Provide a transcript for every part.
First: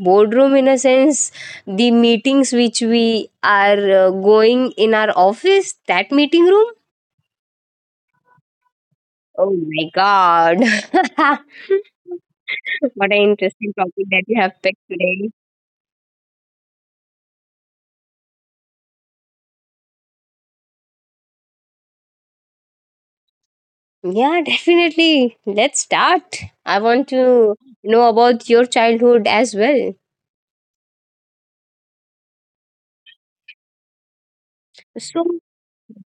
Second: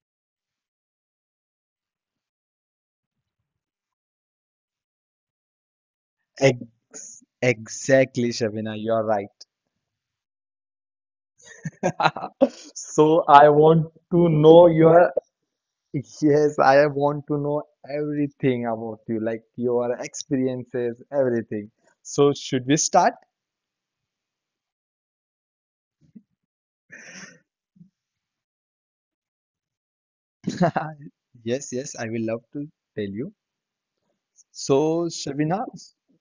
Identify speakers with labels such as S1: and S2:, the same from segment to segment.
S1: Boardroom, in a sense, the meetings which we are going in our office, that meeting room.
S2: Exactly, Shabina, you're right.
S1: Oh my god. What
S2: So,
S1: an
S2: I
S1: interesting
S2: want
S1: topic
S2: to
S1: that you have
S2: know
S1: picked
S2: your
S1: today.
S2: Yes, I want to know everything about you, like your experiences, everything. So, should we start?
S1: Yeah, definitely. Let's start. I want to know about your childhood as well.
S2: Yes, yes, I will love to tell you. So,
S1: So,
S2: Shabina,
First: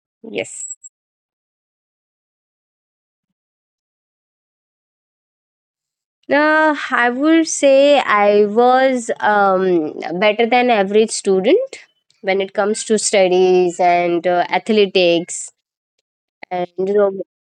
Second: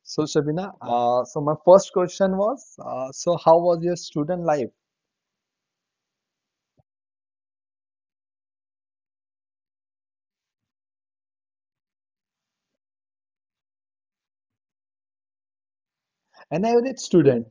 S2: so
S1: yes.
S2: Shabina, uh, so my first question was, so how was your student life?
S1: I would say I was better than average student when it comes to studies and athletics
S2: An
S1: and
S2: average student.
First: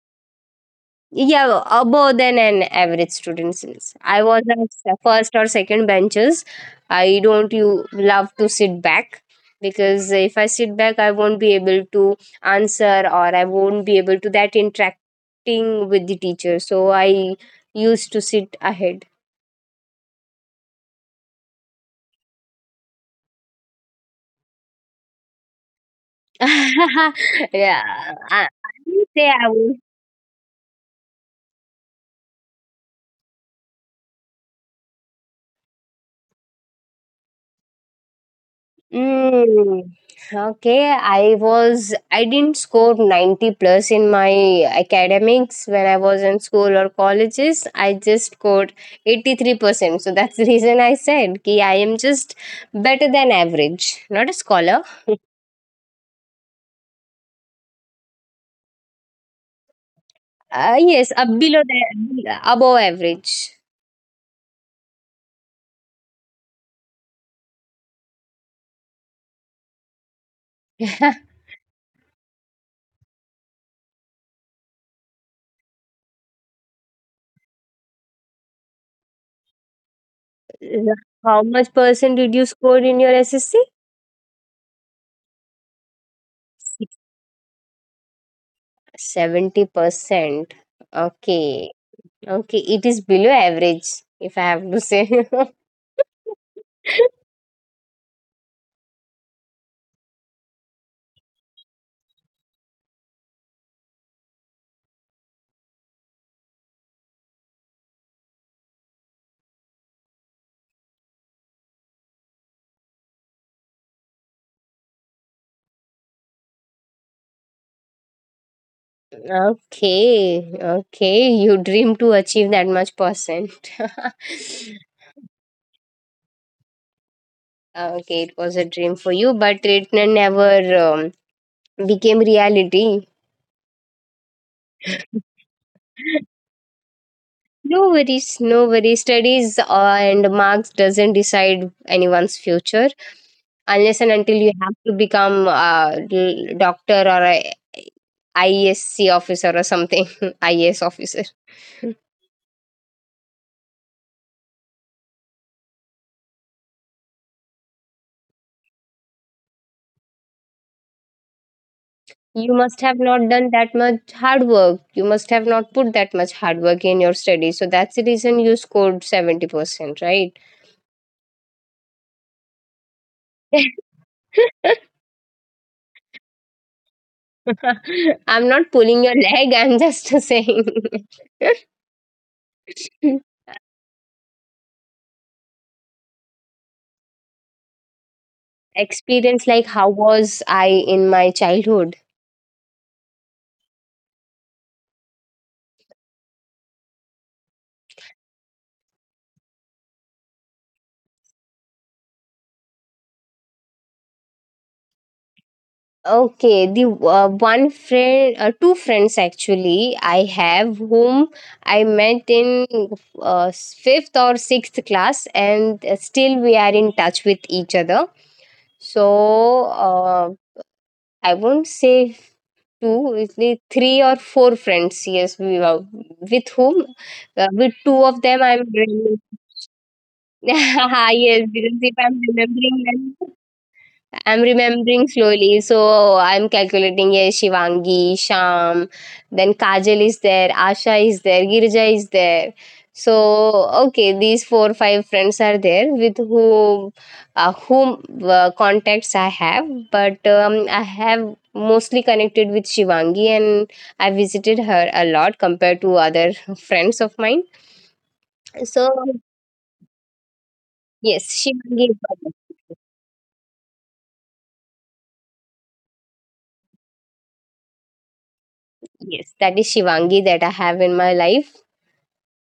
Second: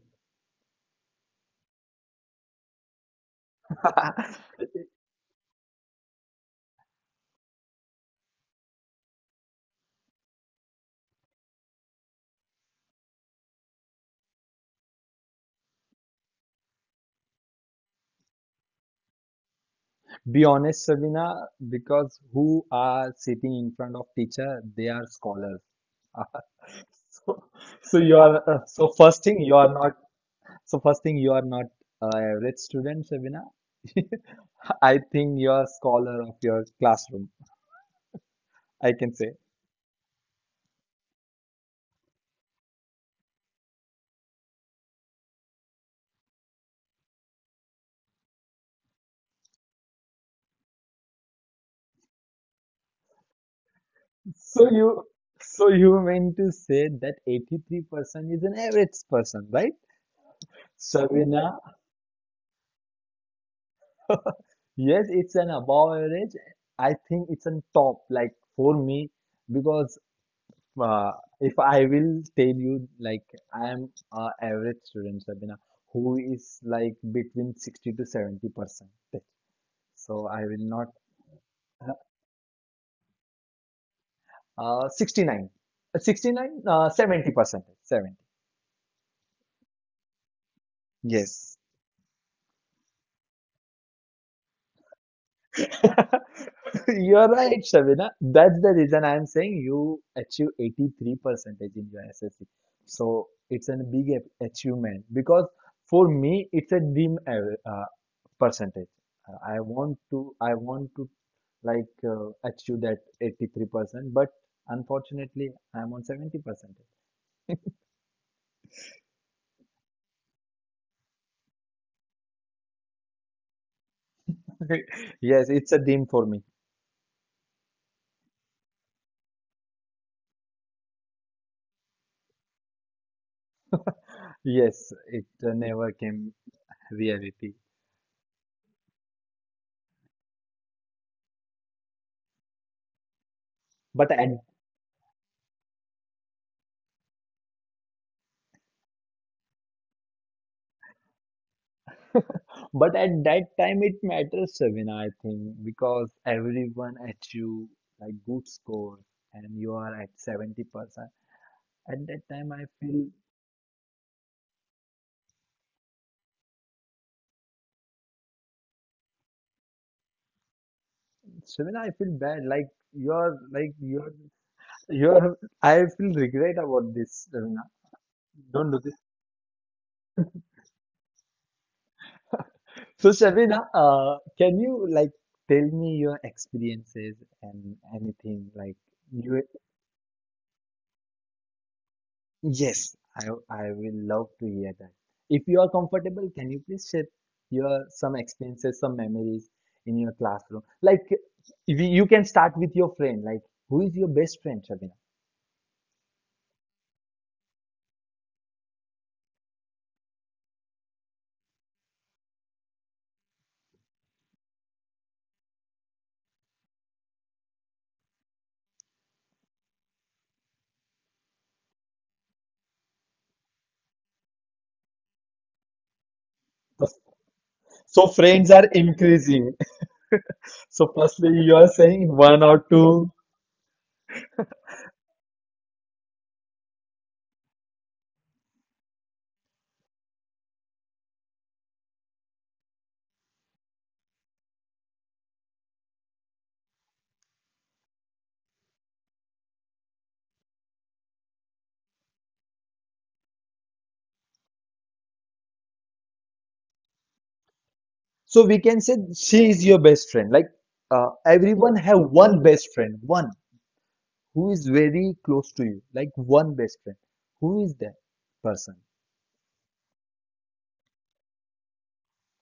S1: yeah, above than an average student since I was at first or second benches. I don't you love to sit back because if I sit back, I won't be able to answer or I won't be able to that interacting with the teacher. So I used to sit ahead.
S2: Be honest, Sabina, because who are sitting in front of teacher, they are scholars. So,
S1: Yeah,
S2: so you
S1: I,
S2: are
S1: I
S2: so
S1: wouldn't
S2: first
S1: say
S2: thing
S1: I
S2: you are
S1: was.
S2: not so first thing you are not average student, Sabina. I think you are scholar of your classroom. I can say.
S1: Mm, okay, I didn't score 90 plus in my academics when I was in school or colleges. I just scored 83%. So that's the reason I said ki I am just better than average, not a scholar.
S2: So you so you mean to say that 83% is an average person, right?
S1: Yes,
S2: Sabina,
S1: below the above average.
S2: yes, it's an above average. I think it's on top, like for me, because uh, if I will tell you, like I am a average student, Sabina, who is like between 60 to 70 percent. So I will not
S1: How much percent did you score in your SSC?
S2: uh, 69, Uh, 69, 70 percent, 70.
S1: 70%.
S2: Yes.
S1: Okay. Okay, it is below average if I have to say.
S2: You're right, Shabina. That's the reason I'm saying you achieve 83 percentage in your SSC. So it's a big achievement because for me it's a dream percentage. I want to like achieve that 83 percent, but unfortunately I'm on 70 percent.
S1: Okay, okay. You dream to achieve that much percent.
S2: Yes, it's a dream for me.
S1: Okay, it was a dream for you, but it never um, became reality.
S2: Yes, it never came reality.
S1: No worries, no worries. Studies and marks doesn't decide anyone's future unless
S2: But
S1: and
S2: at
S1: until you have to become a doctor or a IESC officer or something, IAS officer.
S2: But at that time, it matters, Savina, I think, because everyone achieves like good score and you are at 70%. At that time,
S1: You
S2: I
S1: must have
S2: feel,
S1: not done that much hard work. You must have not put that much hard work in your study. So that's the reason you scored 70%, right?
S2: Savina, I feel bad. Like you're, like you're, you're, I feel regret about this, Savina.
S1: I'm
S2: Don't
S1: not
S2: do this.
S1: pulling your leg, I'm just saying.
S2: So, Savina, can you like tell me your experiences and anything like you
S1: Experience like how was I in my childhood?
S2: Yes, I will love to hear that. If you are comfortable, can you please share your some experiences, some memories in your classroom? Like if you can start with your friend. Like who is your best friend, Shabina?
S1: Okay, the one friend, two friends actually, I have whom I met in fifth or sixth class, and still we are in touch with each other. So I won't say two, it's the three or four friends. Yes, we were with whom, with two of
S2: So
S1: them, I'm
S2: friends are
S1: really.
S2: increasing. So
S1: Yes,
S2: firstly, you
S1: because
S2: are
S1: if I'm
S2: saying one or
S1: remembering,
S2: two.
S1: I'm remembering slowly. So I'm calculating, yeah, Shivangi, Sham, then Kajal is there, Asha is there, Girija is there. So, okay, these 4 5 friends are there with whom, contacts I have, but I have mostly connected with Shivangi, and I visited her a lot compared to other friends of mine.
S2: So we can
S1: So,
S2: say she is your best friend. Like
S1: yes,
S2: everyone
S1: Shivangi is
S2: have
S1: one of.
S2: one best friend, one who is very close to you. Like one best friend. Who is that person?
S1: Yes, that is Shivangi that I have in my life.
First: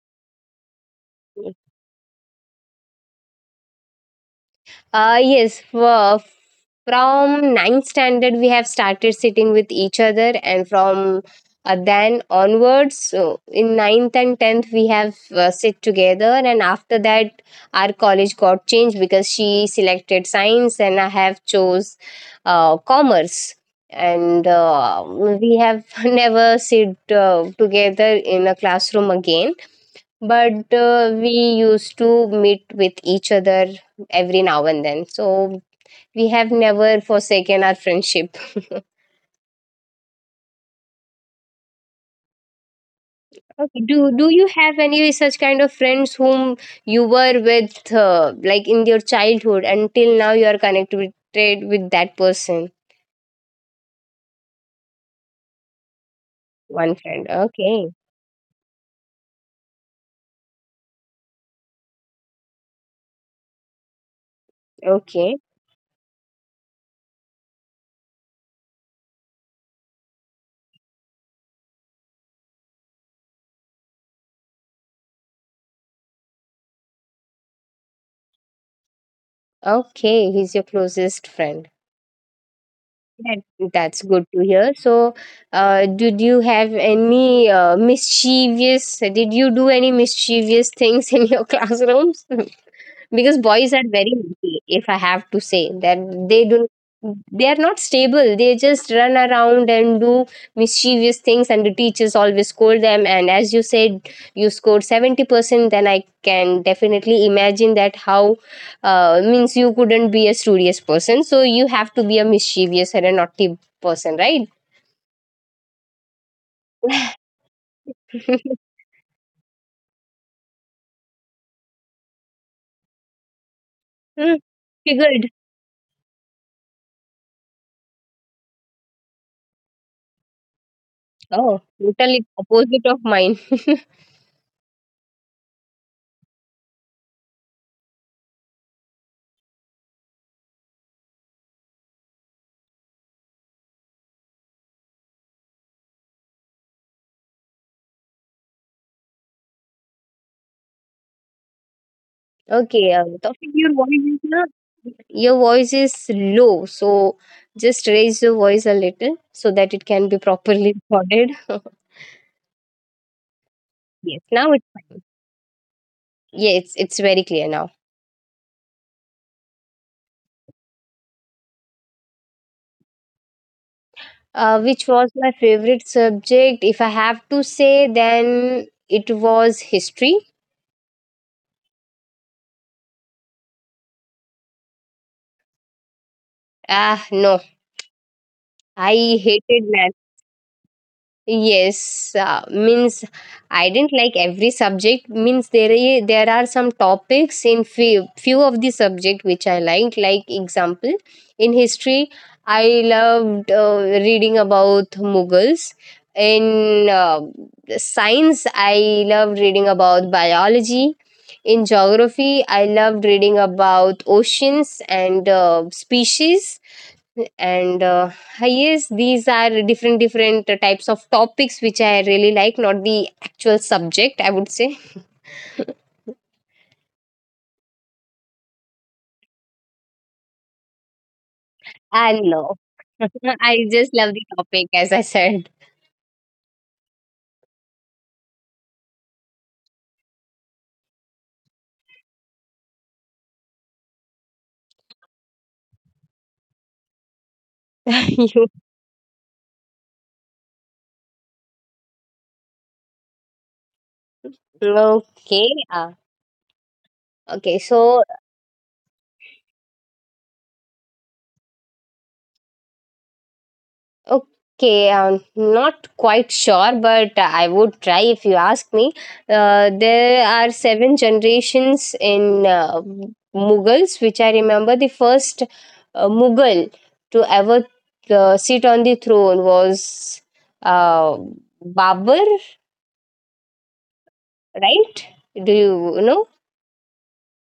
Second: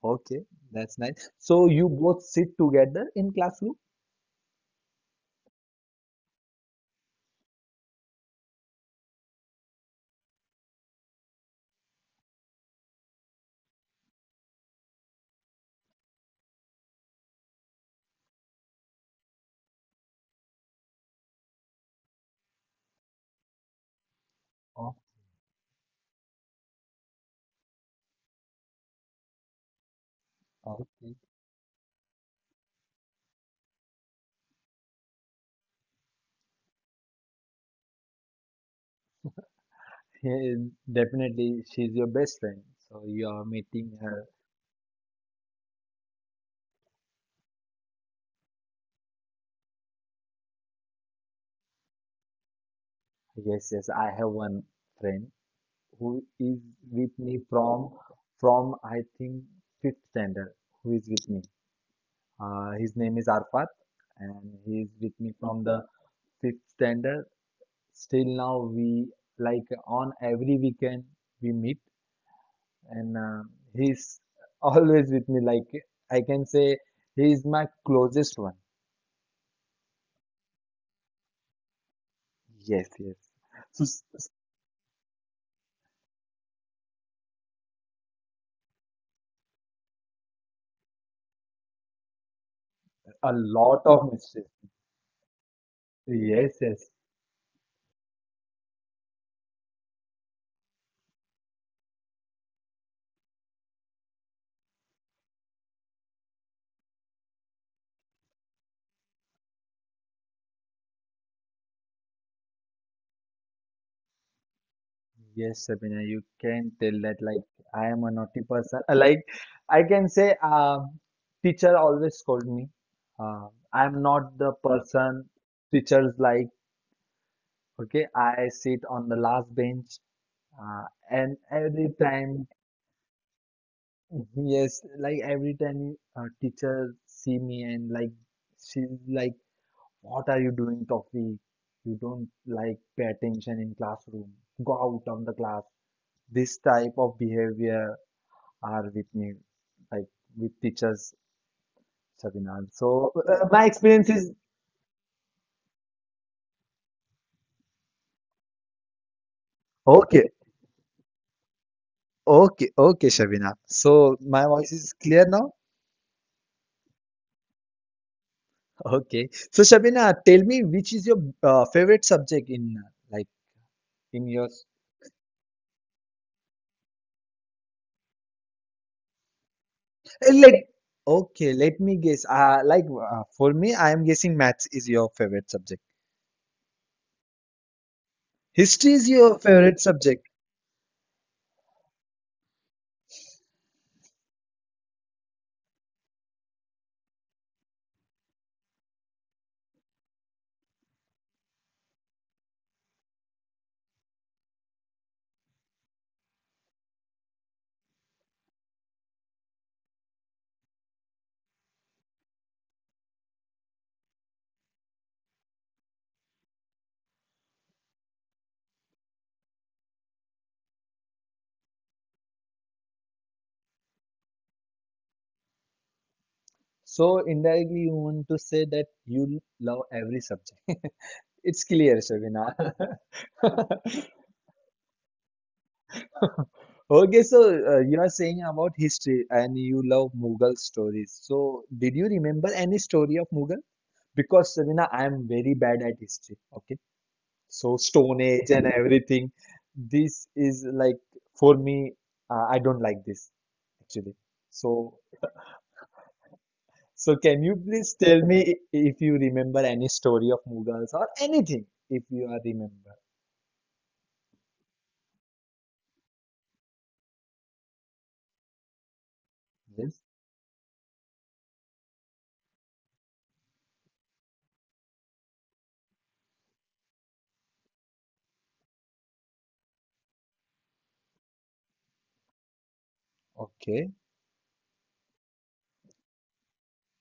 S2: Okay, that's nice. So you both sit together in classroom?
S1: Uh, yes, for, from ninth standard, we have started sitting with each other, and from then onwards, so in ninth and tenth, we have sit together. And after that, our college got changed because she selected science, and I have chose commerce. And
S2: Oh,
S1: we have never sit together in a classroom again, but
S2: okay.
S1: we used to meet with each other every now and then, so we have never forsaken our friendship. Okay.
S2: Yeah, definitely, she's your best friend. So you are meeting
S1: Do
S2: her.
S1: you have any such kind of friends whom you were with like in your childhood until now you are connected with that person?
S2: Yes, yes. I have one friend who is
S1: One
S2: with
S1: friend,
S2: me
S1: okay.
S2: from I think fifth standard. Who is with me? His name is Arfat, and he is with me
S1: Okay,
S2: from the fifth standard. Still now we like on every weekend we meet and he's always with me like I can say he is my closest one
S1: okay, he's your closest friend.
S2: yes yes
S1: That,
S2: so
S1: that's good to hear. So, did you have any mischievous? Did you do any mischievous things in your classrooms? Because
S2: a
S1: boys are
S2: lot
S1: very
S2: of mischief
S1: lucky, if I have to say that they
S2: yes
S1: do.
S2: yes
S1: They are not stable, they just run around and do mischievous things, and the teachers always scold them. And as you said you scored 70%, then I can definitely imagine that how means you couldn't be a studious person, so you have to be a mischievous or a naughty person, right?
S2: yes Sabina you can tell that like I am a naughty person. Like I can say teacher always scold me. uh, I am
S1: Hmm,
S2: not the
S1: figured.
S2: person teachers like. Okay, I sit on the last bench, uh, and
S1: Oh,
S2: every
S1: totally
S2: time.
S1: opposite of mine.
S2: Yes, like every time teacher see me and like she's like, "What are you doing, Tofi? You don't like pay attention in classroom. Go out of the class." This type of behavior are with me, like with teachers, Shabina.
S1: Okay,
S2: So
S1: Taufeeq, your
S2: my
S1: voice is
S2: experience
S1: not,
S2: is
S1: your voice is low, so just raise your voice a little so that it can be
S2: okay,
S1: properly recorded.
S2: okay, okay, Shabina.
S1: Yes,
S2: So
S1: now it's
S2: my voice
S1: fine.
S2: is clear now.
S1: Yeah, it's very clear now.
S2: Okay. So Shabina, tell me which is your favorite subject in like in your
S1: Which was my favorite subject? If I have to say, then it was history.
S2: Let okay, let me guess. Like for me, I am guessing maths is your favorite subject.
S1: Ah, no,
S2: History
S1: I
S2: is your
S1: hated.
S2: favorite subject.
S1: Yes, means I didn't like every subject. Means there there are some topics in few of the subject which I liked. Like example, in history, I loved reading about Mughals. In science, I loved reading about biology. In geography, I loved reading about oceans and species, and yes, these are different types of topics which I really like, not the actual subject, I would say.
S2: So indirectly, you want to say that you love every subject. It's
S1: I
S2: clear,
S1: love.
S2: Shabina.
S1: I just love the topic, as I said.
S2: Okay, so you are saying about history and you love Mughal stories. So did you remember any story of Mughal? Because Shabina, I am very bad at history. Okay. So Stone
S1: You.
S2: Age and everything. This is like for me, I don't like this actually. So
S1: Okay. uh,
S2: so
S1: okay
S2: can you
S1: so
S2: please tell me i- if you remember any story of Mughals or anything if you are remember?
S1: Okay, I'm not quite sure, but I would try if you ask me. There are
S2: Yes.
S1: seven generations in Mughals, which I remember the first Mughal to ever sit on the throne was uh, Babur,
S2: Okay.
S1: right? Do you know?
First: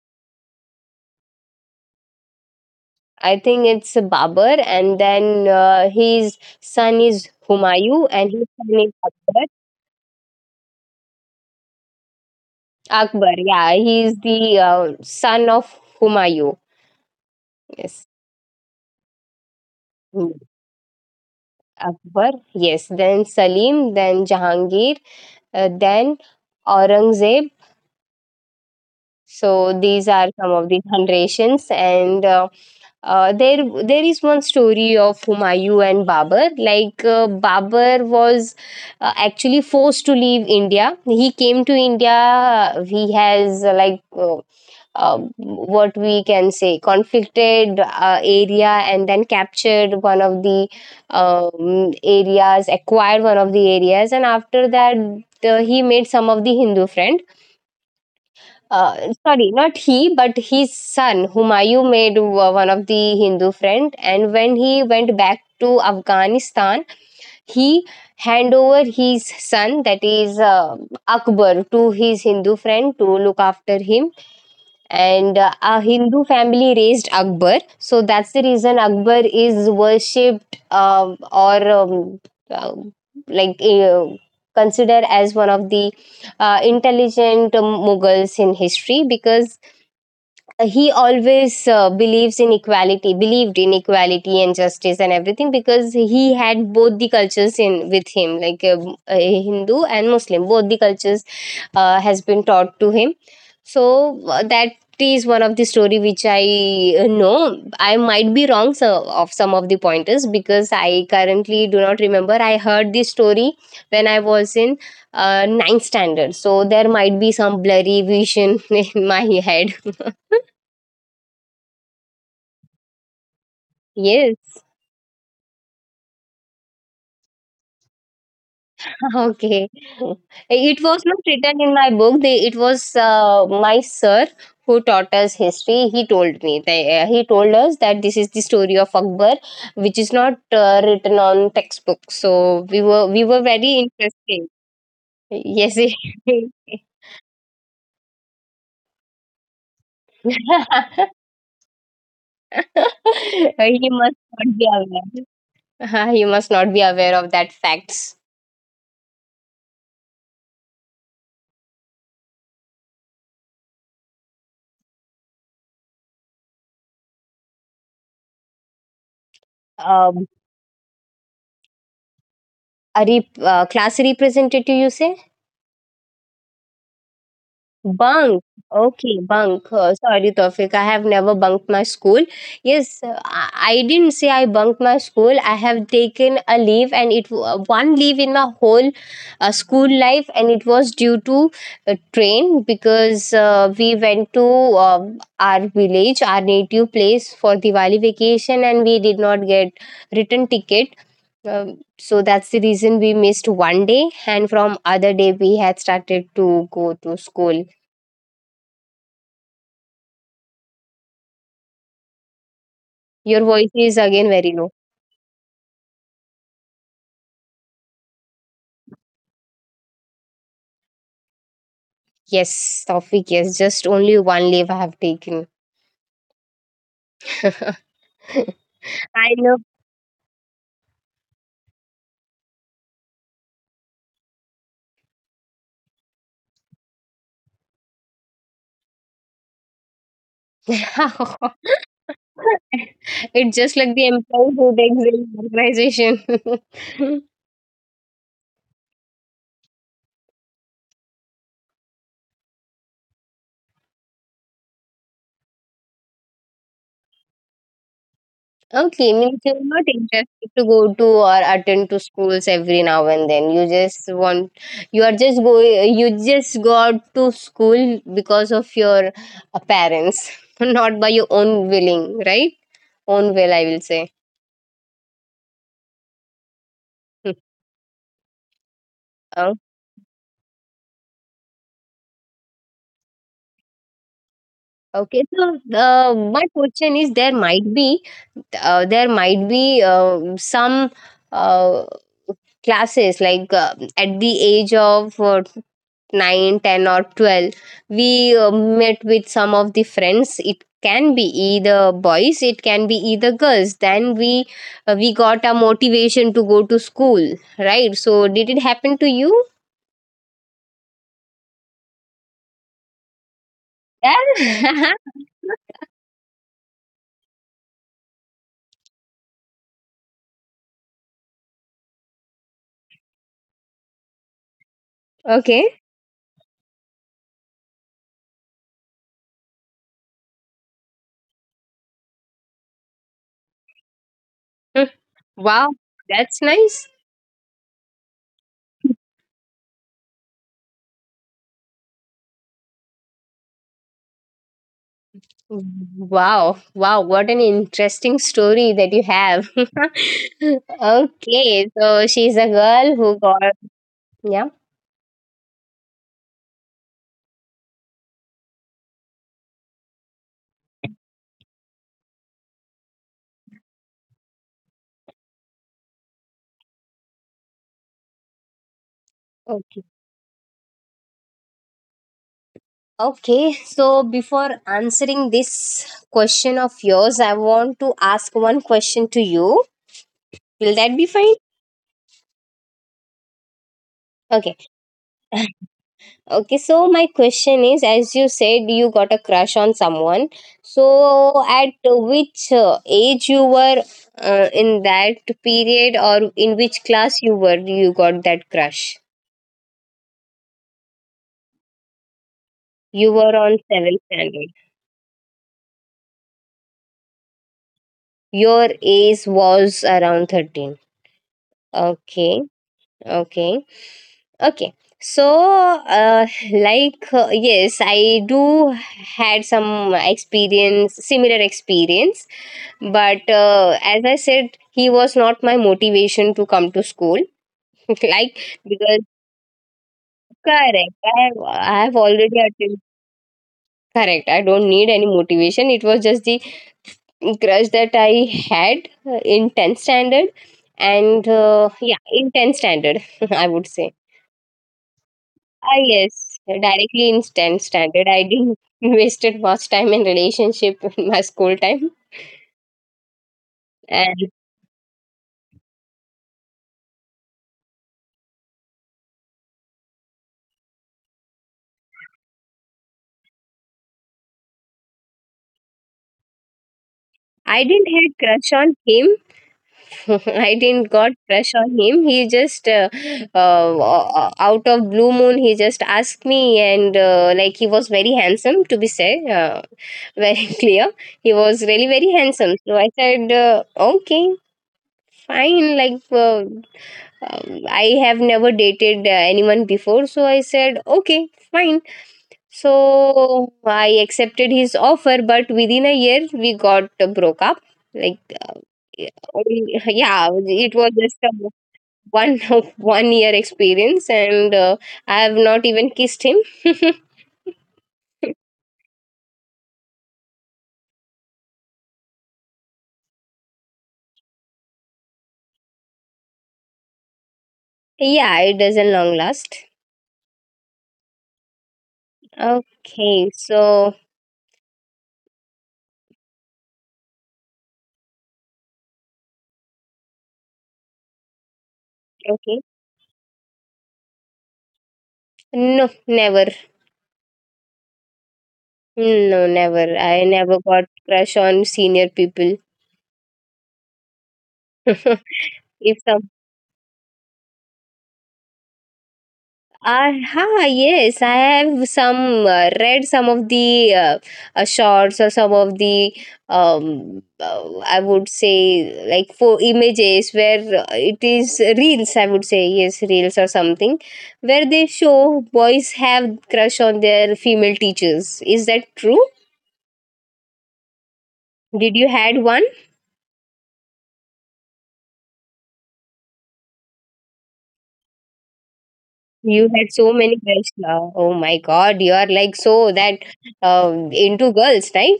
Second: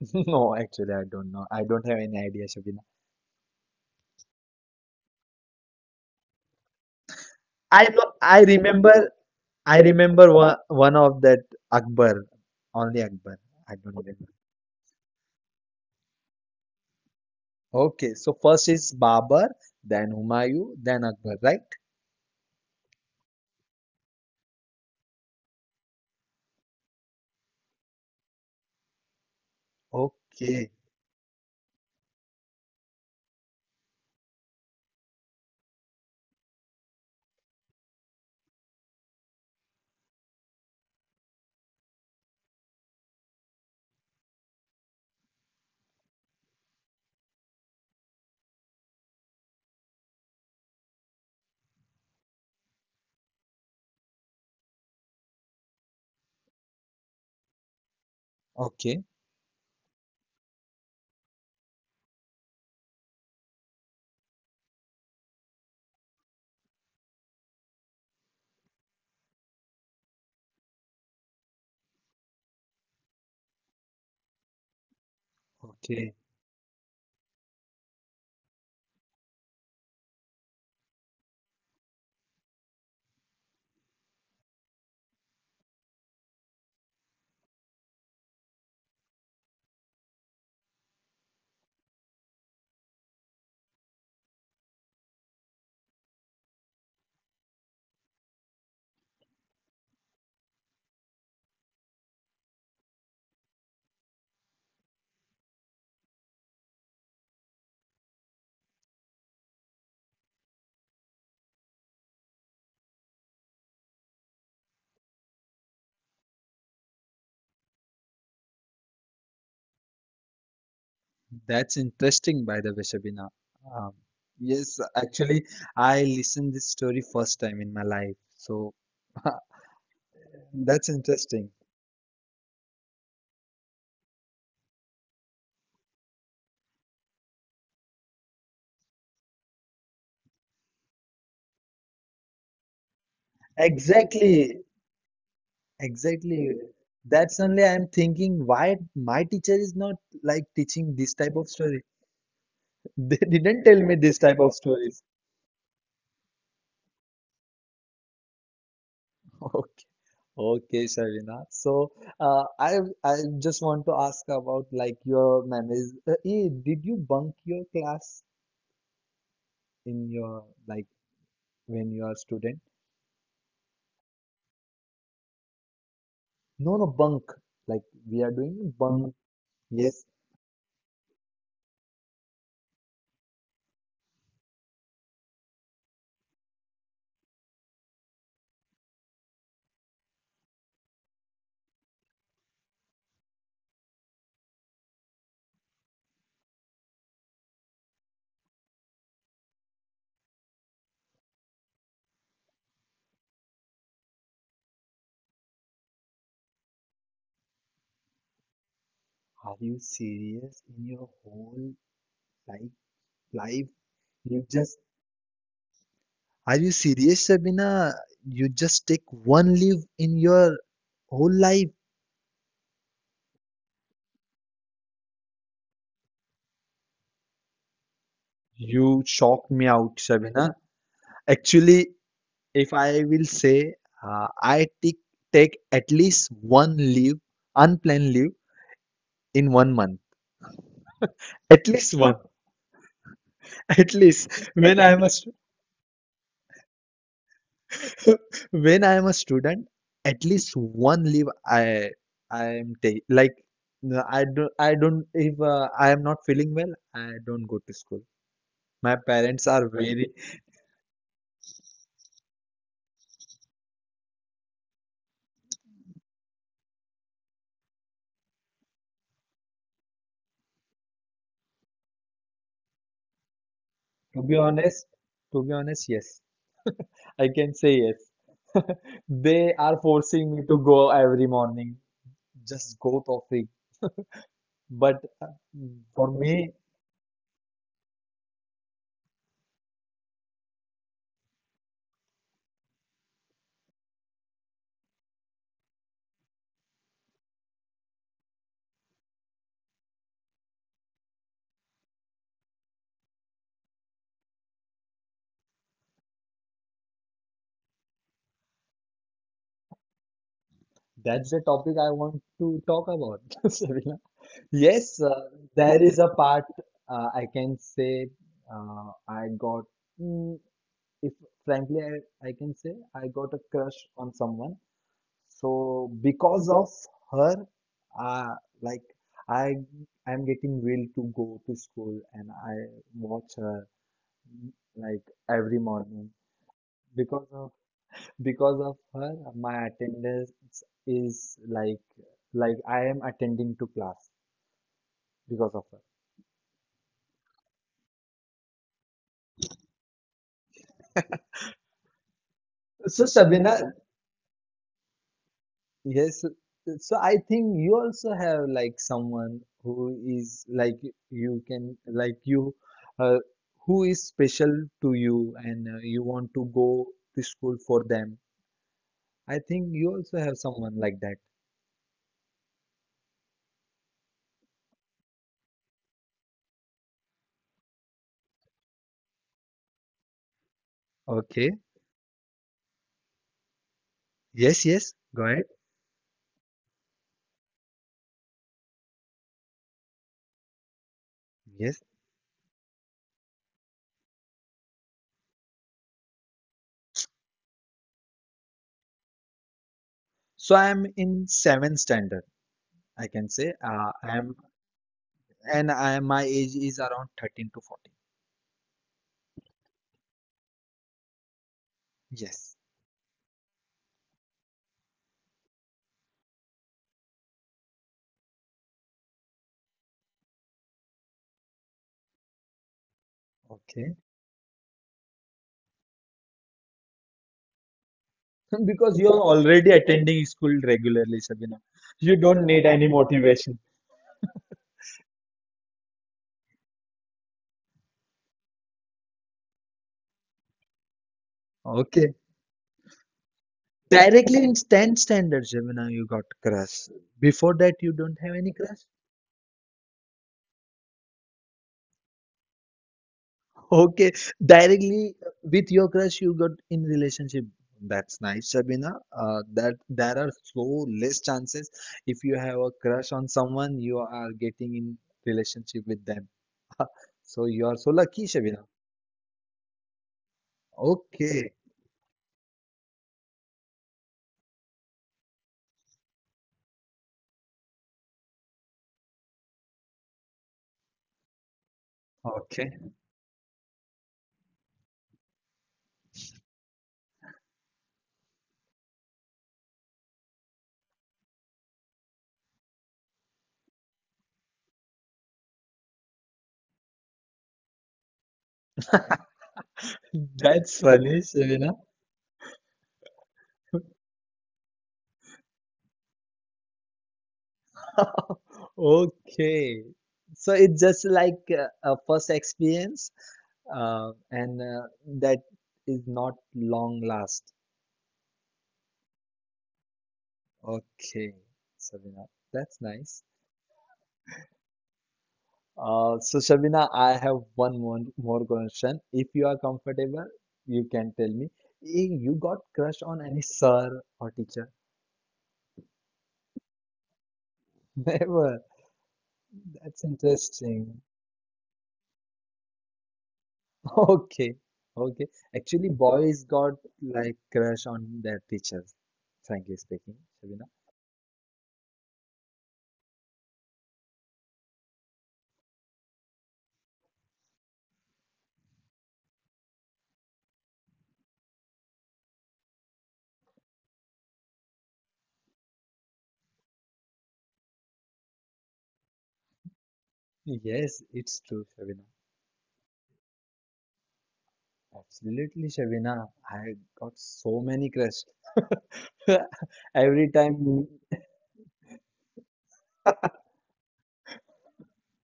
S2: No, actually I don't know. I don't have any idea, Shabina.
S1: I think it's Babur, and then his son is
S2: I know
S1: Humayun, and
S2: I
S1: his son
S2: remember
S1: is Akbar.
S2: I remember one, one of that Akbar. Only Akbar.
S1: Akbar,
S2: I
S1: yeah,
S2: don't
S1: he's
S2: remember.
S1: the son of Humayun.
S2: Okay,
S1: Yes.
S2: so first is Babar, then
S1: Hmm.
S2: Humayun, then Akbar, right?
S1: Akbar. Yes, then Salim, then Jahangir, then Aurangzeb. So these are some
S2: Okay.
S1: of the generations, and Uh, there, there is one story of Humayun and Babur. Like Babur was actually forced to leave India. He came to India. He has what we can say conflicted area, and then captured one of the areas, acquired one of the areas. And after that, he made some of the hindu friends.
S2: Okay,
S1: Sorry, not he, but his son, Humayun, made one of the Hindu friend. And when he went back to Afghanistan, he hand over his son, that is Akbar, to his Hindu friend to look after him, and a
S2: okay.
S1: Hindu family raised Akbar. So that's the reason Akbar is worshipped or um, like considered as one of the intelligent Mughals in history, because he always believes in equality believed in equality and justice and everything, because he had both the cultures in with him, like a hindu and muslim, both the cultures has been taught to him. So that is one of the story which I know. I might be wrong so, of some of the pointers, because I currently do not remember. I heard this story when I was in ninth standard, so there might be some blurry vision in my head.
S2: That's interesting, by the way, Shabina. Um,
S1: Yes.
S2: yes, actually, I listened this story first time in my life. So
S1: Okay. It
S2: that's
S1: was not
S2: interesting.
S1: written in my book. It was my sir who taught us history. He told me. He told us that this is the story of Akbar, which is not written on textbook. So we were very interested.
S2: Exactly,
S1: Yes. You
S2: exactly. That's only I'm thinking why my teacher is not like teaching this type of story. They didn't tell me
S1: must
S2: this type
S1: not
S2: of
S1: be
S2: stories.
S1: aware. You must not be aware of that facts.
S2: Okay, okay, Shavina. So, uh, I I just want to ask about like your memories. Did you bunk your class? In
S1: Um,
S2: your like when you are student?
S1: a class representative, you say?
S2: No, no, bunk. Like we are
S1: Bunk.
S2: doing
S1: Okay,
S2: bunk.
S1: bunk.
S2: Yes.
S1: Sorry, Tawfiq. I have never bunked my school. Yes, I didn't say I bunked my school. I have taken a leave, and it one leave in my whole school life, and it was due to a train, because we went to um our village, our native place for Diwali vacation, and we did not get return ticket. So that's the reason we missed one day, and from other day we had started to go to school.
S2: Are you serious in your life,
S1: Your
S2: life?
S1: voice is again
S2: You
S1: very
S2: just
S1: low.
S2: are you serious, Sabina? You just take one leave in your whole life.
S1: Yes, Taufik, yes. Just only one leaf I have taken. I
S2: You shocked me
S1: know.
S2: out, Sabina. Actually, if I will say, I take at least one leave, unplanned leave in 1 month. At least one.
S1: It's just
S2: At
S1: like the
S2: least
S1: employee
S2: when
S1: who
S2: I'm
S1: takes
S2: a
S1: the organization.
S2: when I am a student, at least one leave I am take like no, I don't if I am not feeling well, I don't go to school. My
S1: Okay, means
S2: parents
S1: you're
S2: are
S1: not
S2: very
S1: interested to go to or attend to schools every now and then. You just want, you are just going, you just go out to school because of your parents, not by your own willing, right? Own will, I will say.
S2: to be honest, to be honest, yes. I can say yes. They are forcing me to go every morning. Just go topic. But
S1: Okay,
S2: uh,
S1: so
S2: for
S1: my
S2: me,
S1: question is there might be some uh, classes like at the age of 9 ten or 12, we met with some of the friends, it can be either boys, it can be either girls, then we got a motivation to go to school, right? So did it happen to you?
S2: that's the topic I want to talk about.
S1: Yeah.
S2: Yes, there is a part I can say I got, mm, if frankly I can say I got a crush on someone.
S1: Okay.
S2: So because of her, uh, like I I'm getting will to go to school and I watch her
S1: Hmm.
S2: like every
S1: Wow,
S2: morning.
S1: that's nice.
S2: Because of because of her, my attendance is like I am attending to class because of her.
S1: Wow, wow, what an interesting story that you have. Okay, so she's a girl
S2: So,
S1: who got,
S2: Sabina,
S1: yeah,
S2: yes, so I think you also have like someone who is like you can like you uh, who is special to you and you want to go to school for them. I think
S1: okay.
S2: you also have someone like that.
S1: Okay, so before answering this question of yours, I want to ask one question to you. Will that be fine?
S2: Okay. Yes,
S1: Okay.
S2: yes. Go ahead.
S1: Okay, so my question is, as you said, you got a crush on someone. So
S2: Yes.
S1: at which age you were in that period, or in which class you were, you got that crush?
S2: So I am in seventh standard, I
S1: You
S2: can
S1: were
S2: say.
S1: on 7th
S2: I am
S1: standard.
S2: and I my age is around 13 to 14.
S1: Your age was around 13. Okay.
S2: Yes.
S1: Okay. Okay. So yes, I do had some experience, similar experience, but
S2: Okay.
S1: as I said, he was not my motivation to come to school like
S2: Because
S1: because
S2: you're already attending school regularly, Sabina.
S1: I have
S2: You don't
S1: already
S2: need any
S1: attained.
S2: motivation.
S1: Correct, I don't need any motivation. It was just the crush that I had in 10th standard. And Yeah,
S2: Okay.
S1: in 10th standard, I would say.
S2: Directly in 10th standard,
S1: Ah
S2: Sabina, you got
S1: yes,
S2: crush.
S1: directly in
S2: Before
S1: 10th
S2: that, you don't
S1: standard, I
S2: have any
S1: didn't
S2: crush.
S1: wasted much time in relationship in my school time.
S2: Okay.
S1: And
S2: Directly with your crush, you got in relationship. That's nice, Sabina. That there are so less chances if you have a crush on someone, you are getting in relationship with them. So you
S1: I
S2: are so
S1: didn't had
S2: lucky,
S1: crush
S2: Shabina.
S1: on him. I didn't got
S2: Okay.
S1: pressure on him. He just out of blue moon, he just asked me, and like, he was very handsome to be said, very clear. He was really very handsome.
S2: Okay.
S1: So I said, okay, fine. Like I have never dated anyone before, so I said, okay, fine. So I accepted his offer, but within a year we got broke up. Like, uh, yeah, yeah,
S2: That's
S1: it was
S2: funny,
S1: just a
S2: Shabina.
S1: one 1 year experience, and I have not even kissed him.
S2: Okay. So it's just like a first experience, and that is not long last.
S1: Yeah, it doesn't long last.
S2: Okay, Shabina, that's nice.
S1: Okay, so
S2: So Shabina, I have one more, more question. If you are comfortable, you can tell me. Eh, you got
S1: okay,
S2: crush on any sir or teacher?
S1: no, never,
S2: Never.
S1: no,
S2: That's
S1: never. I never
S2: interesting.
S1: got crush on senior people.
S2: Okay, okay. Actually,
S1: If,
S2: boys got like crush on their teachers, frankly speaking,
S1: uh,
S2: Shabina.
S1: huh, yes, I have some read some of the shots or some of the I would say, like, for images where it is reels. I would say yes, reels or something where they show boys have crush on their female teachers. Is that true?
S2: Yes, it's true, Shabina.
S1: Did you had one?
S2: Absolutely, Shabina. I got so many crush.
S1: You had
S2: Every
S1: so many
S2: time,
S1: crush now. Oh my God, you are like so that into girls, right?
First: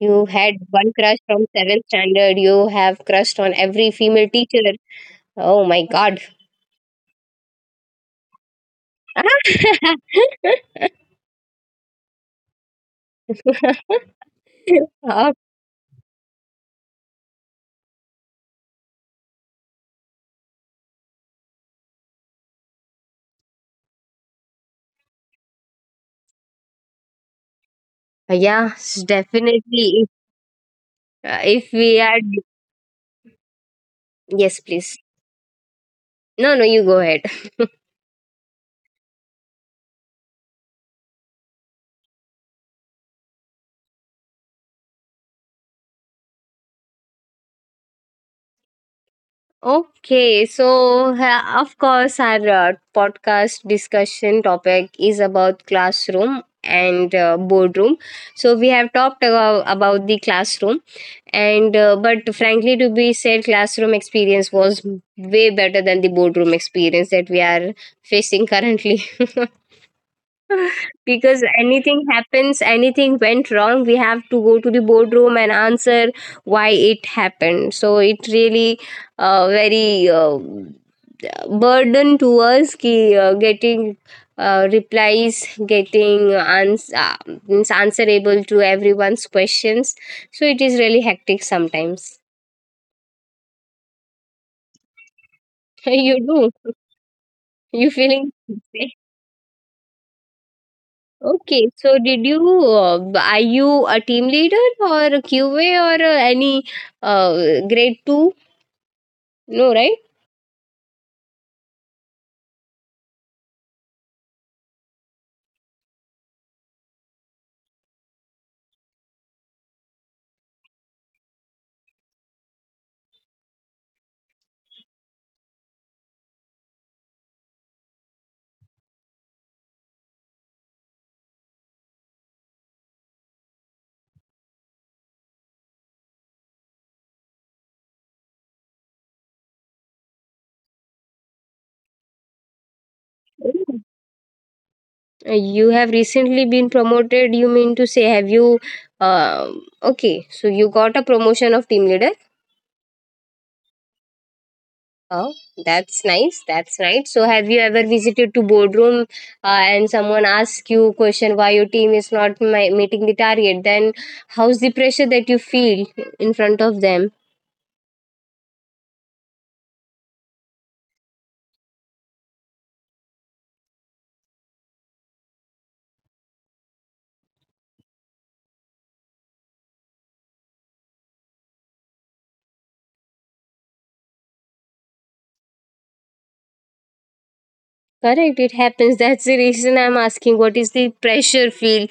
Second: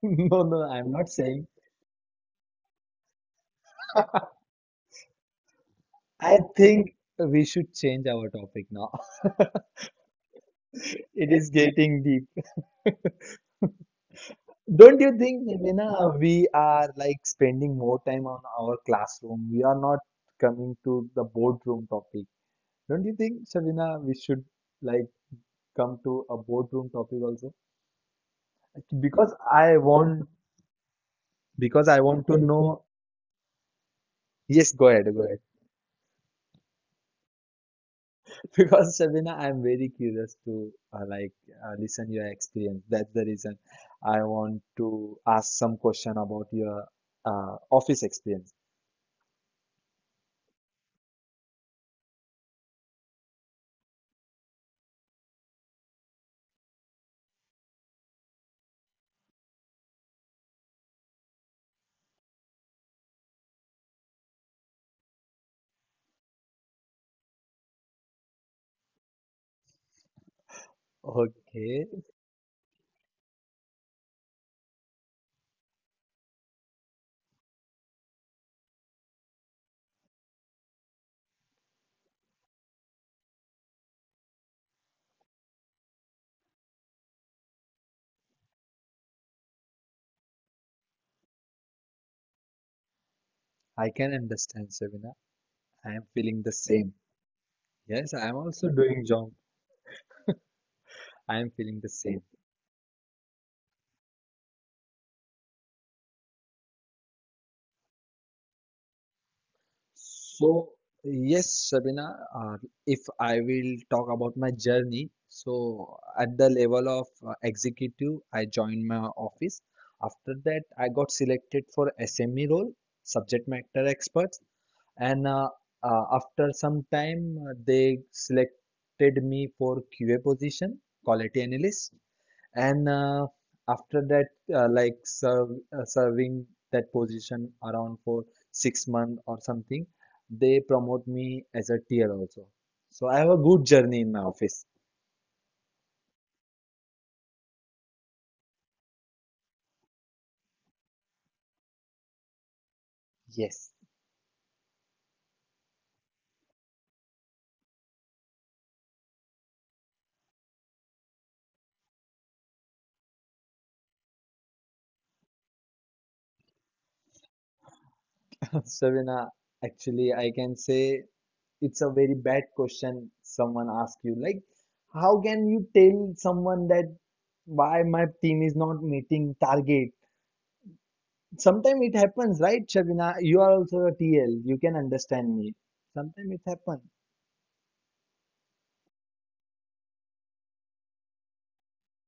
S1: You
S2: no,
S1: had
S2: no, I'm
S1: one
S2: not
S1: crush from
S2: saying.
S1: seventh standard. You have crushed on every female teacher. Oh my god.
S2: I think we should change our topic now. It is getting deep. Don't you
S1: Oh,
S2: think, Helena, we are like spending more time on our classroom? We are not coming to the boardroom topic. Don't you think, Shavina, we should like come to a boardroom topic also?
S1: yeah, s-
S2: Because
S1: definitely.
S2: I want,
S1: If
S2: because
S1: we
S2: I
S1: had.
S2: want to know.
S1: Yes,
S2: Yes, go
S1: please.
S2: ahead, go ahead.
S1: No, no, you go ahead.
S2: Because Shavina, I'm very curious to like listen your experience. That's the reason I want to ask some question about your office experience.
S1: Okay, so ha- of course, our podcast discussion topic is about classroom and boardroom. So we have talked about the classroom, and but frankly, to be said, classroom experience was way better than the boardroom experience that we are facing currently. Because
S2: Okay,
S1: anything happens, anything went wrong, we have to go to the boardroom and answer why it happened. So it really, very burden to us ki getting replies, getting ans- uh, means answerable to everyone's questions. So it is really hectic sometimes.
S2: I can understand, Shavina. I am
S1: you
S2: feeling the
S1: do
S2: same.
S1: you
S2: Yes, I
S1: feeling.
S2: am also doing job. I am
S1: Okay,
S2: feeling the
S1: so
S2: same.
S1: did you, are you a team leader or a QA or any uh, grade 2? No, right?
S2: So, yes, Sabina, uh, if I will talk about my journey, so at the level of executive, I joined my office. After that, I got selected for SME role, subject matter experts, and after some time, they selected me for QA position, quality analyst. And after that, uh, like serve, serving that position around for 6 months or something, they promote me as a tier also. So I have a good
S1: Mm.
S2: journey in my office.
S1: You have recently been promoted. You mean to say, have you uh, okay, so you got a promotion of team leader?
S2: Yes.
S1: Oh, that's nice. That's nice. So have you ever visited to boardroom and someone asks you question why your team is not my, meeting the target? Then how's the pressure that you feel in front of them?
S2: Savina, actually, I can say it's a very bad question someone asks you. Like, how can you tell someone that why my team is not meeting target? Sometimes it happens, right, Shabina? You are also a TL. You can understand me. Sometimes it happens.
S1: Correct, it happens. That's the reason I'm asking, what is the pressure feel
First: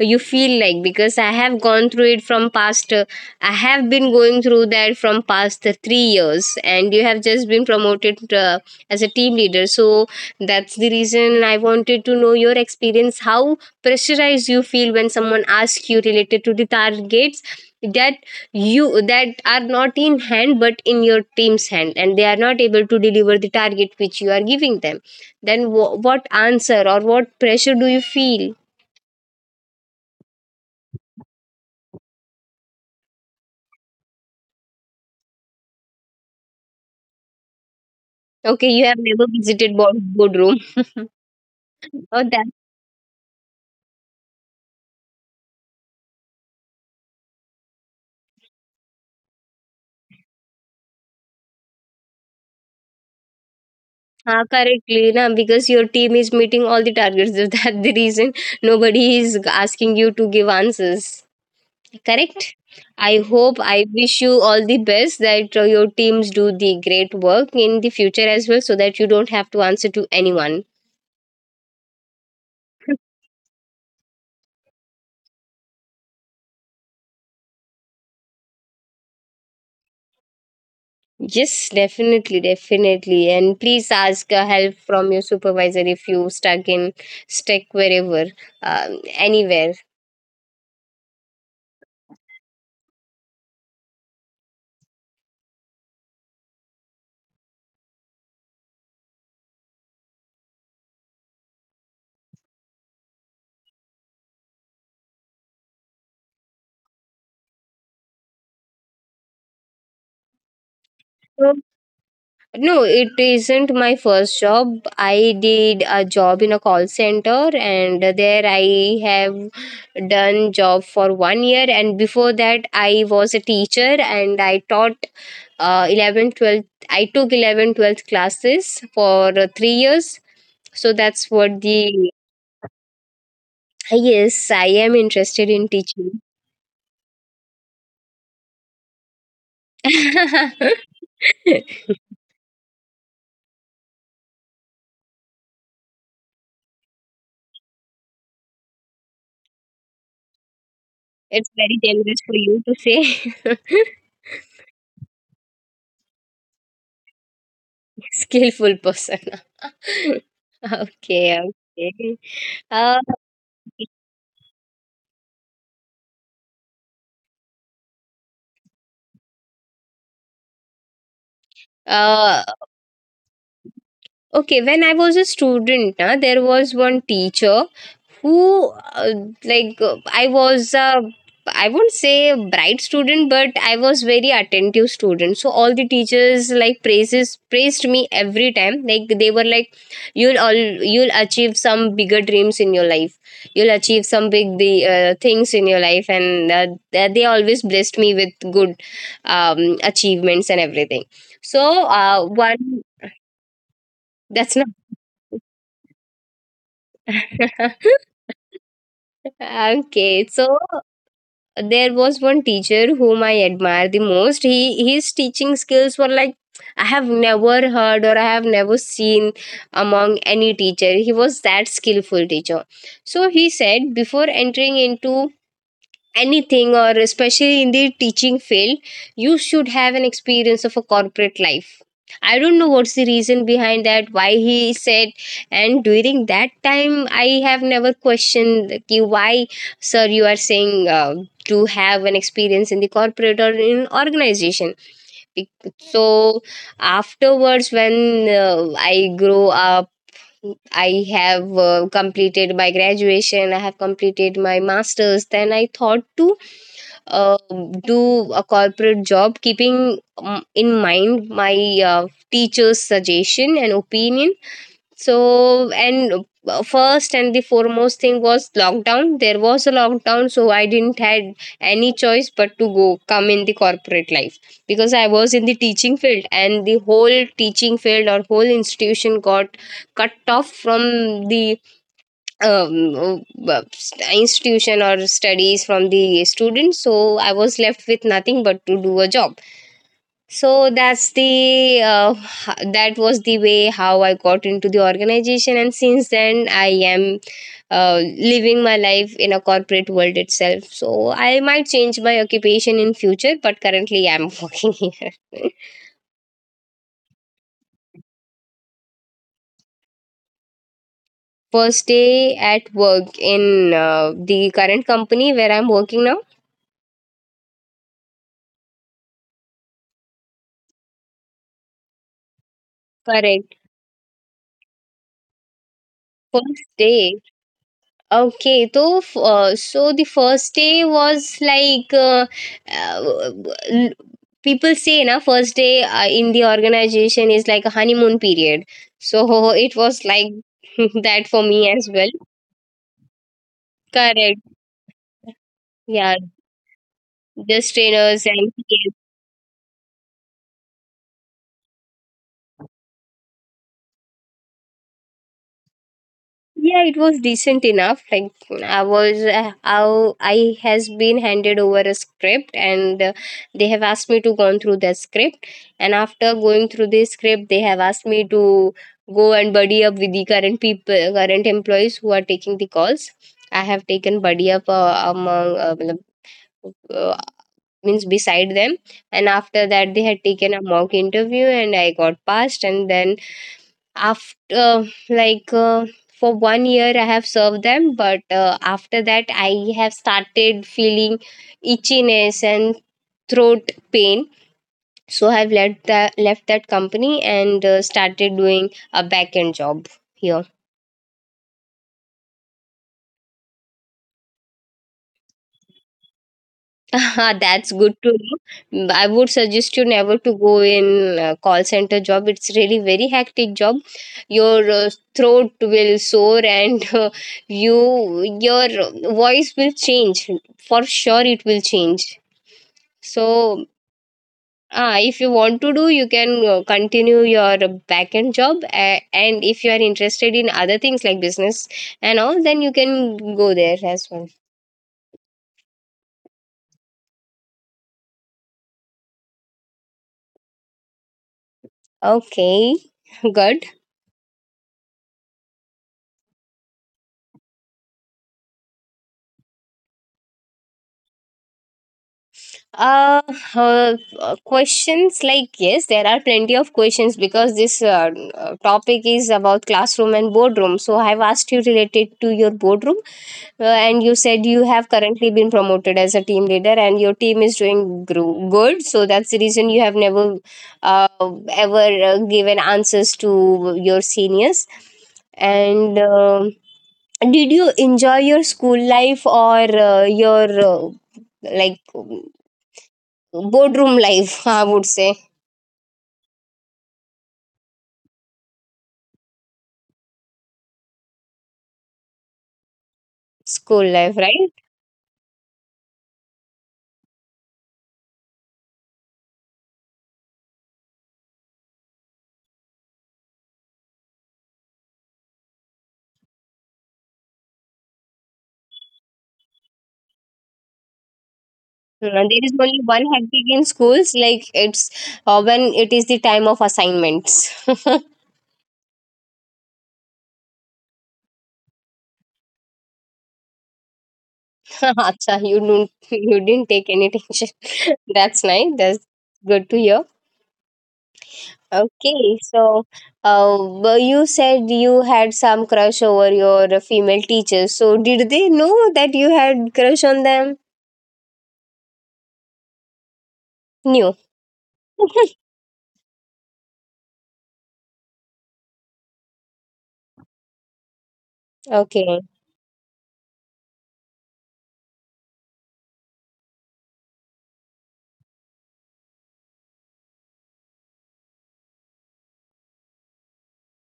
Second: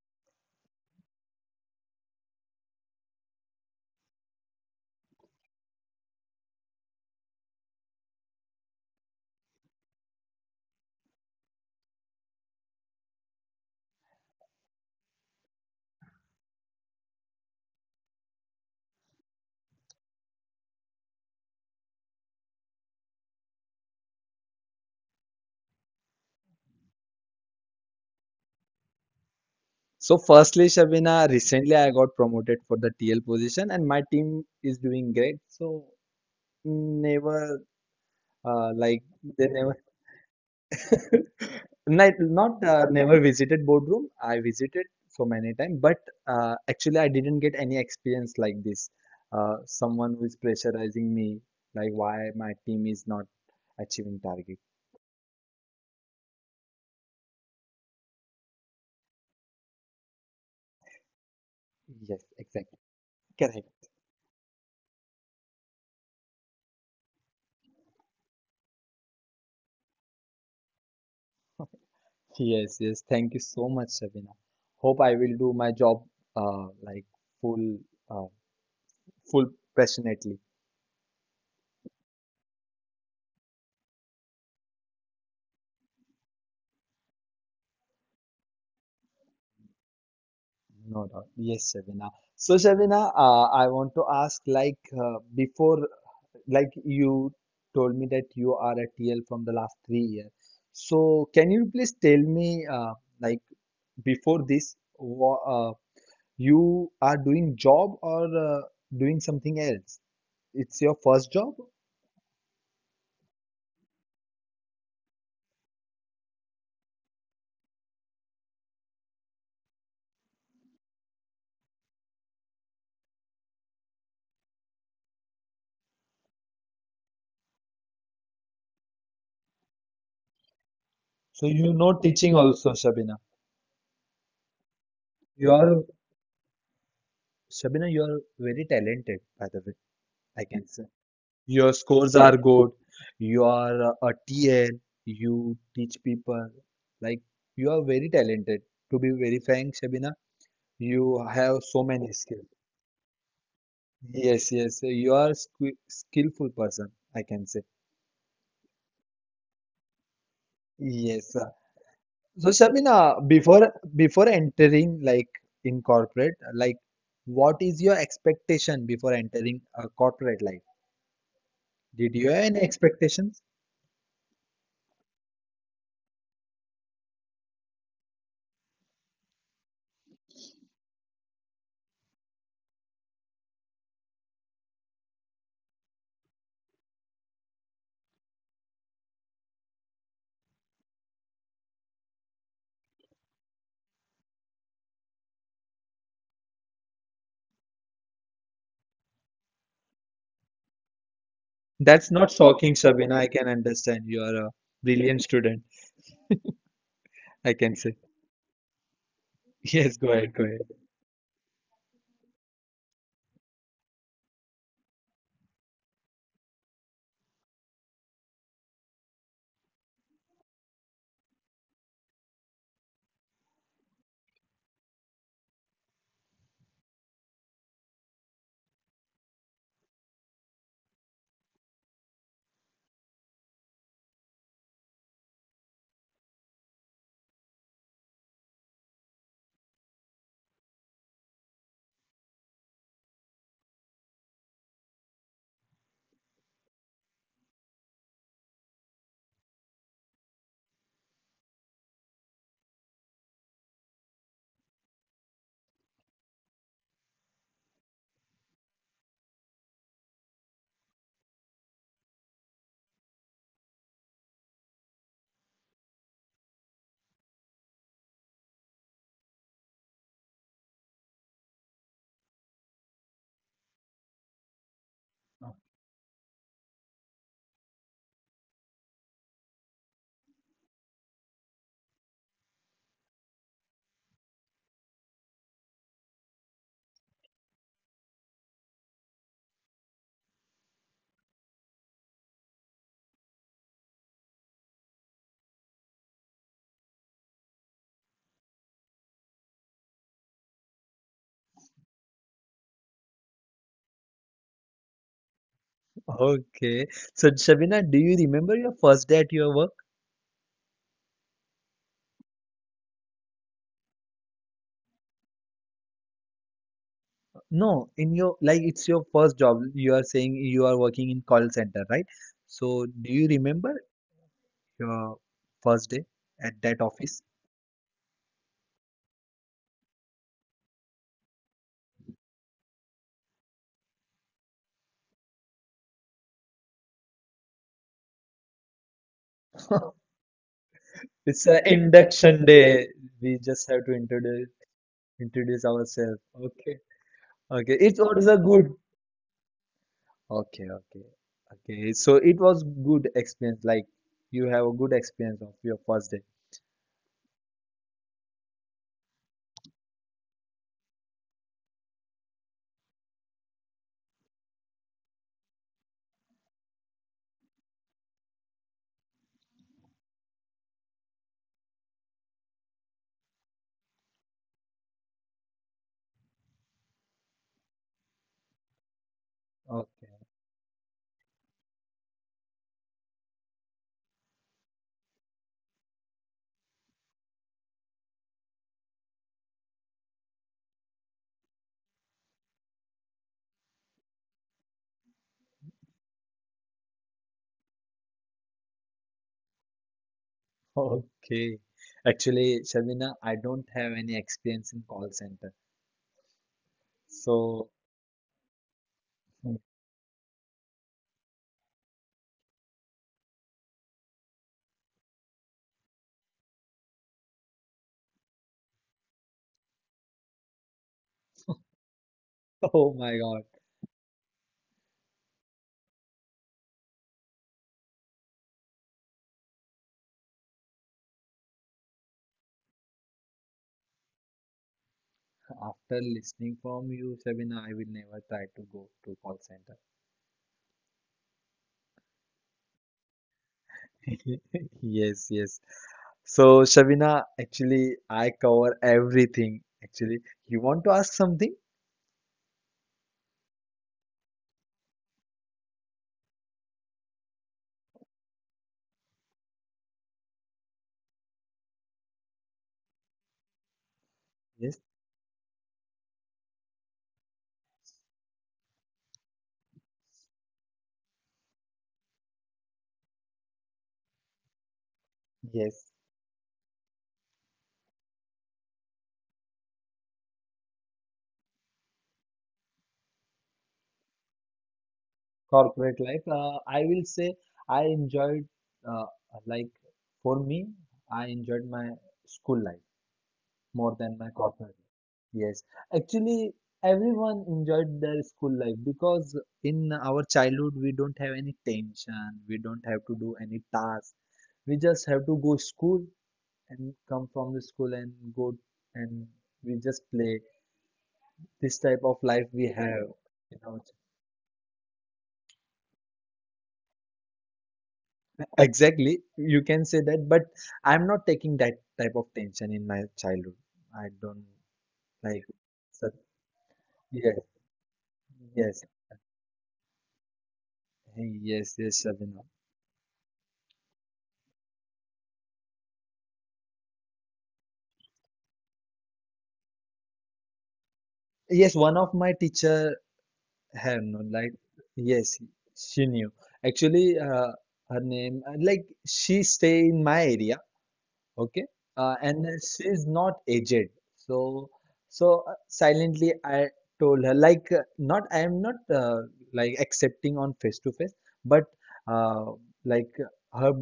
S1: you feel like? Because I have gone through it from past, I have been going through that from past 3 years, and you have just been promoted as a team leader. So that's the reason I wanted to know your experience, how pressurized you feel when someone asks you related to the targets that you, that are not in hand but in your team's hand, and they are not able to deliver the target which you are giving them. Then what answer or what pressure do you feel?
S2: So, firstly, Shabina, recently I got promoted for the TL position, and my team is doing great. So, never
S1: Okay, you
S2: like
S1: have never
S2: they never
S1: visited board boardroom.
S2: not,
S1: Oh, that
S2: not never visited boardroom. I visited so many times, but actually I didn't get any experience like this. Someone who is pressurizing me, like why my team is not achieving target.
S1: correctly, na, because your team is meeting all the targets. That's the reason nobody is asking you to give answers.
S2: Yes,
S1: Correct.
S2: exactly.
S1: I hope,
S2: Correct.
S1: I wish you all the best that your teams do the great work in the future as well, so that you don't have to answer to anyone.
S2: Yes, yes. Thank you so much, Sabina. Hope I will do my job uh, like full, uh, full passionately.
S1: Yes, definitely, definitely. And please ask help from your supervisor if you stuck in stuck wherever, anywhere.
S2: No doubt. Yes, Sabina. So, Sabina, I want to ask like before, like you told me that you are a TL from the last 3 years. So, can you please tell me like before this, wha you are doing job or doing something else? It's your first job?
S1: So, no, it isn't my first job. I did a job in a call center, and there I have done job for 1 year. And before that, I was a teacher, and I taught uh, 11th, I took 11th classes for 3 years. So that's
S2: So
S1: what
S2: you know
S1: the.
S2: teaching also, Shabina.
S1: Yes, I am
S2: You
S1: interested in
S2: are
S1: teaching.
S2: Shabina, you are very talented, by the way, I can say.
S1: It's
S2: Your scores are good. You are a TL. You teach people. Like you are very talented. To be very frank, Shabina, you have
S1: very
S2: so many
S1: generous for
S2: skills.
S1: you to say.
S2: Yes, yes. You are skillful person, I can say.
S1: Skillful person.
S2: Yes.
S1: Okay, okay.
S2: So
S1: Uh,
S2: Shabina, before entering like in corporate, like what is your expectation before entering a corporate life? Did you have
S1: uh,
S2: any expectations?
S1: Okay, when I was a student, na, there was one teacher who, like, uh, I was, uh, I won't say a bright student, but I was very attentive student. So all the teachers like praises praised me every time. Like, they were like, you'll achieve some bigger dreams in your life. You'll achieve some big the things in your life, and they always blessed me with good achievements and everything. So
S2: That's not shocking,
S1: one
S2: Shabina. I can understand. You are a
S1: that's not.
S2: brilliant student, I can say. Yes, go
S1: Okay,
S2: ahead, go
S1: so
S2: ahead.
S1: there was one teacher whom I admire the most. He, his teaching skills were like, I have never heard or I have never seen among any teacher. He was that skillful teacher. So he said, before entering into anything, or especially in the teaching field, you should have an experience of a corporate life. I don't know what's the reason behind that, why he said, and during that time I have never questioned that, you why, sir, you are saying to have an experience in the corporate or in organization. So afterwards, when I grow up, I have completed my graduation, I have completed my masters, then I thought to uh, do a corporate job, keeping in mind my teacher's suggestion and opinion. So, and first and the foremost thing was lockdown. There was a lockdown, so I didn't had any choice but to go come in the corporate life, because I was in the teaching field, and the whole teaching field or whole institution got cut off from the um, uh, institution or studies from the students. So I was left with nothing but to do a job. So that's the that was the way how I got into the organization, and since then I am living my life in a corporate world itself. So I might change my occupation in future, but currently I'm working here.
S2: Okay. So Shabina, do you remember your first day at your work?
S1: First day at work in the current company where I'm working now.
S2: No, in your like it's your first job. You are saying you are working in call center, right? So do you
S1: Correct,
S2: remember your first day
S1: first
S2: at that
S1: day.
S2: office?
S1: Okay, so so the first day was like uh, l- people say na, first day in the organization is like a honeymoon period. So it was like that for me as
S2: It's an
S1: well.
S2: induction day. We just have to
S1: Correct.
S2: introduce
S1: Yeah,
S2: ourselves. Okay.
S1: just
S2: Okay.
S1: trainers
S2: It
S1: and.
S2: was a good. Okay. Okay. Okay. So it was good experience. Like you have a good experience of your first day.
S1: Yeah, it was decent enough. Like, I was, how I has been handed over a script, and they have asked me to go through that script. And after going through the script, they have asked me to go and buddy up with the current people, current employees who are taking the calls. I have taken buddy up among matlab, uh, means beside them, and after that they had taken
S2: Okay.
S1: a mock interview, and I got passed. And then after like, for 1 year I have served them, but after that I have started feeling itchiness and throat pain. So I've left that company, and started doing a back end job here.
S2: Okay. Actually, Shabina, I don't have any experience in call center.
S1: That's good
S2: So,
S1: to know. I would suggest you never to go in call center job. It's really very hectic job. Your throat will sore, and your voice will change. For sure it will change.
S2: oh my
S1: So
S2: God.
S1: if you want to, do, you can continue your back end job, and if you are interested in other things like business and all, then you can go there as well.
S2: After listening from you, Shabina, I will never try to go to call
S1: Okay. Good.
S2: center. Yes. Yes. So, Shavina, actually, I cover everything. Actually, you want to ask something?
S1: uh, questions, like, yes, there are plenty of questions because this topic is about classroom and boardroom, so I've asked you related to your boardroom and you said you have
S2: Yes,
S1: currently been promoted as a team leader and your team is doing good, so that's the reason you have never uh, ever given answers to your seniors. and
S2: yes.
S1: uh, did you enjoy your school life or your like boardroom life, I would say?
S2: Corporate life. I will say I enjoyed, uh, like for me, I enjoyed my school life
S1: School
S2: more
S1: life,
S2: than my
S1: right.
S2: corporate life. Yes, actually, everyone enjoyed their school life because in our childhood we don't have any tension, we don't have to do any task. We just have to go school and come from the school and go and we just play this type of
S1: There is
S2: life we
S1: only one
S2: have,
S1: hectic in
S2: you know.
S1: schools, like it's when it is the time of assignments.
S2: Exactly, you can say that, but I'm not taking that type of tension in my childhood. I don't.
S1: Acha,
S2: Like,
S1: you don't
S2: so
S1: you didn't take any tension?
S2: yes,
S1: that's nice,
S2: yes.
S1: that's good to hear.
S2: Hey, yes, yes,
S1: Okay,
S2: Shabina.
S1: so, uh, well, you said you had some crush over your female teachers, so did they know that you had crush on them?
S2: Yes, one of my teacher
S1: No.
S2: have, no, like, yes, she knew. Actually, her name like she stay in my area. Okay.
S1: okay,
S2: And she's not aged. So, so silently I told her, like, not, I am not like accepting on face to face, but uh, like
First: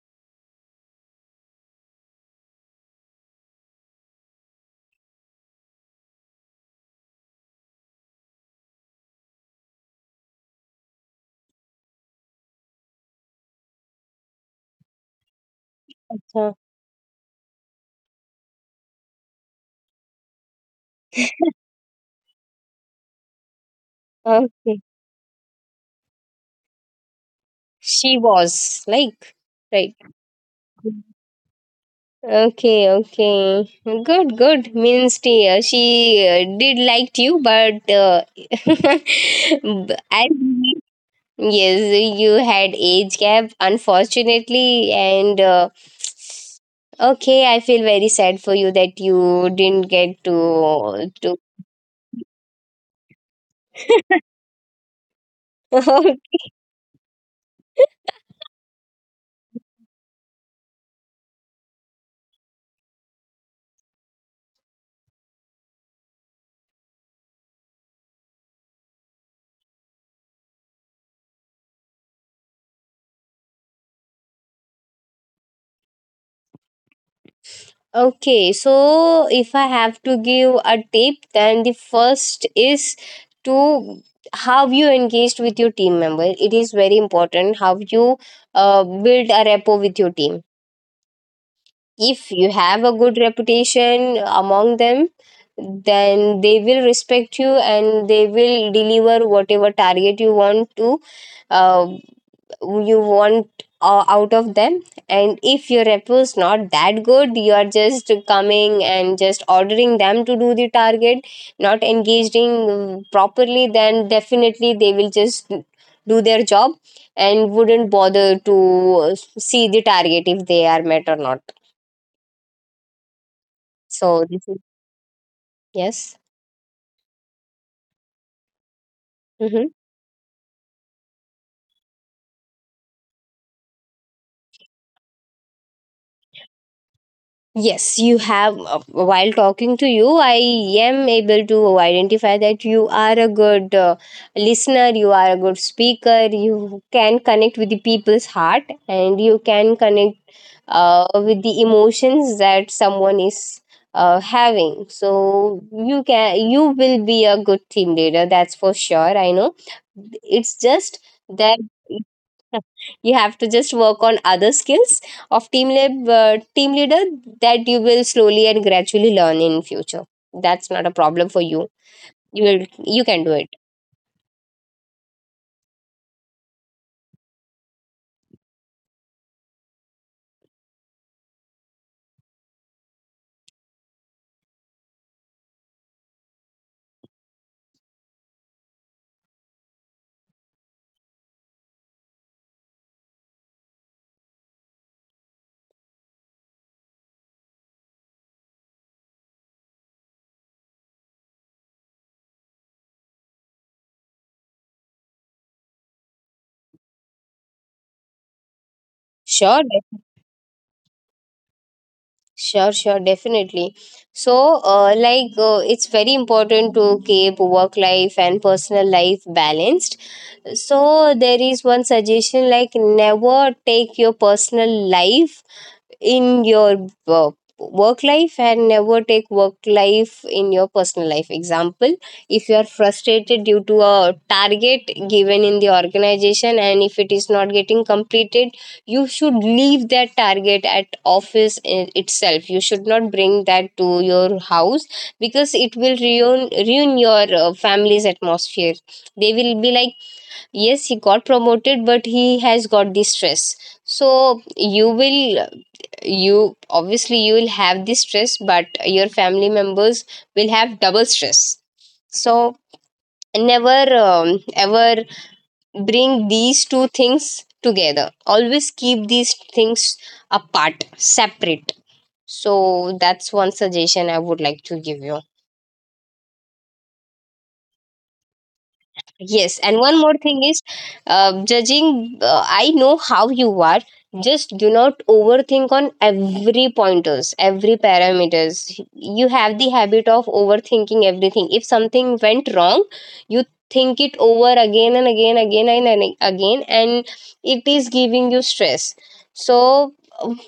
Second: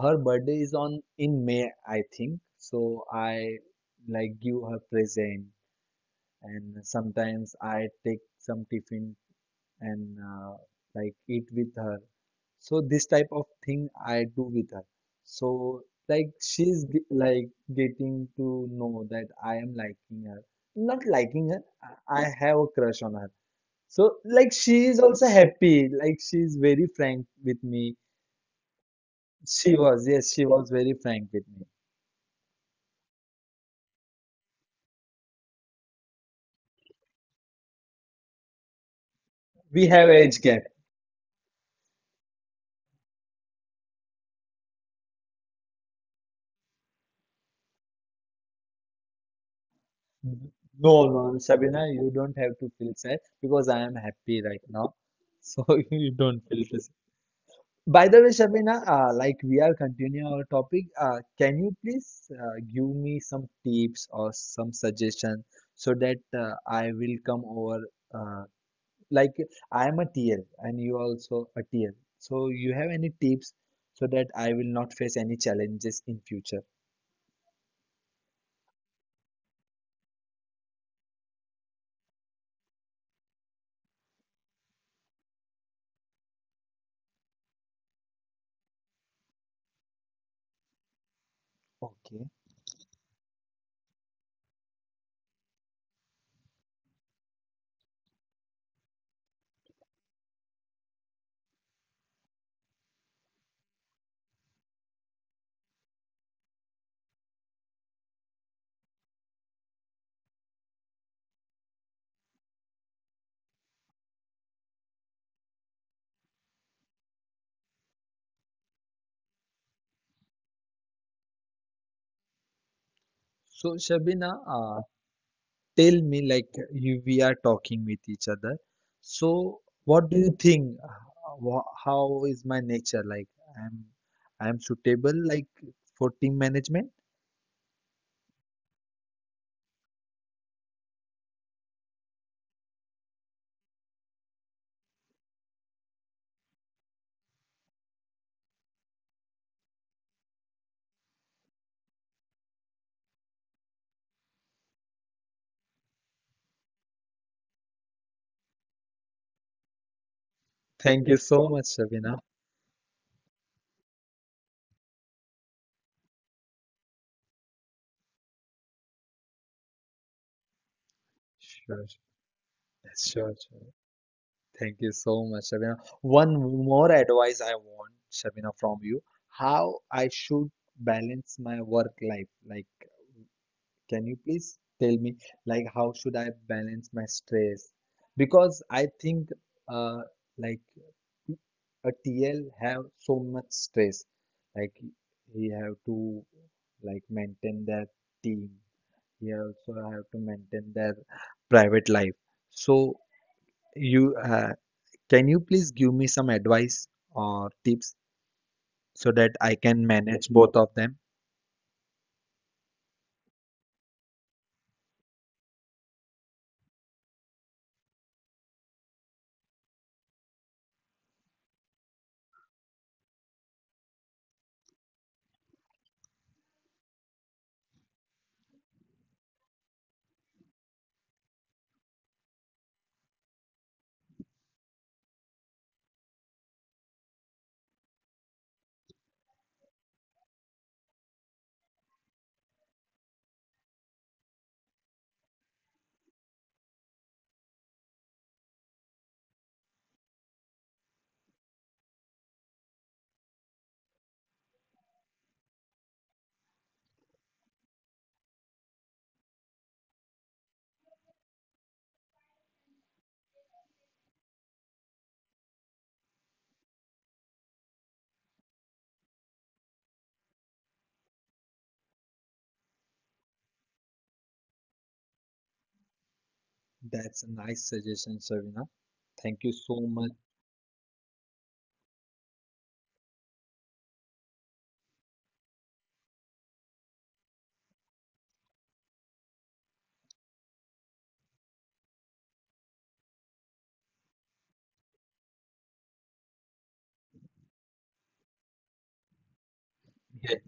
S2: her birthday is on in May, I think. So I like give her present, and sometimes I take some tiffin and like eat with her. So this type of thing I do with her. So like
S1: so,
S2: like getting to know that I am liking her. Not liking her, I have a crush on her. So like she
S1: okay,
S2: is also happy. Like she's very frank with me.
S1: she was, like,
S2: She
S1: right.
S2: was, yes, she was very frank with me.
S1: Okay, okay. Good, good. Means she did liked you, but
S2: We have
S1: I,
S2: age gap.
S1: yes, you had age gap, unfortunately, and okay, I feel very sad for you that you didn't get
S2: No,
S1: to
S2: no, Sabina, you don't have to feel sad because I am happy right now. So
S1: to.
S2: you don't feel. By the way, Shabina, like we are continuing our topic, can you please give me some tips or some suggestion so that I will come over? Uh, like I am a TL and you also a TL, so you have any tips so that I will not face any challenges in future?
S1: Okay, so if I have to give a tip, then the first is to how you engaged with your team member. It is very important how you build a rapport with your team. If
S2: Okay.
S1: you have a good reputation among them, then they will respect you and they will deliver whatever target you want to, uh, you want out of them. And if your rep was not that good, you are just coming and just ordering them to do the target, not engaging properly, then definitely they will just do their job and wouldn't bother to see the target if they are met or not.
S2: So
S1: So
S2: Shabina,
S1: this is,
S2: tell
S1: yes.
S2: me like you we are talking with each other, so
S1: Mm-hmm.
S2: what do you think how is my nature? Like i'm I'm suitable like for team management?
S1: Yes, you have. While talking to you, I am able to identify that you are a good listener, you are a good speaker, you can connect with the people's heart, and you can connect with the emotions that someone is having. So you can, you will be a good team leader. That's for sure, I know. It's just
S2: Thank you so
S1: that
S2: much, Shabina.
S1: you have to just work on other skills of team leader that you will slowly and gradually learn in future. That's not a problem for you.
S2: Sure,
S1: You, will you can do
S2: sure,
S1: it.
S2: sure. Thank you so much, Shabina. One more advice I want, Shabina, from you. How I should balance my work life? Like, can you please tell me, like, how should I balance my stress? Because I think, uh, like, a TL have so much stress. Like, he have to like maintain their team. He also have to maintain their private life. So, you can you please give me some advice or tips so that I
S1: sure
S2: can
S1: de-
S2: manage both of them?
S1: sure, sure, definitely. So it's very important to keep work life and personal life balanced. So there is one suggestion, like, never take your personal life in your work life, and never take work life in your personal life. Example, if you are frustrated due to a target given in the organization and if it is not getting completed, you should leave that target at office itself. You should not bring that to your house because it will ruin your family's atmosphere. They will be like, yes, he got promoted but he has got the stress. So you will, you obviously you will have this stress, but your family members will have double stress. So never ever bring these two things together. Always keep these things apart, separate. So that's one suggestion I would like to give you.
S2: That's a nice suggestion, Savina. Thank you
S1: Yes, and
S2: so
S1: one
S2: much.
S1: more thing is, judging. I know how you are. Just do not overthink on every pointers, every parameters. You have the habit of overthinking everything. If something went wrong, you think it over again and again, again and again, and it is giving you stress. So um,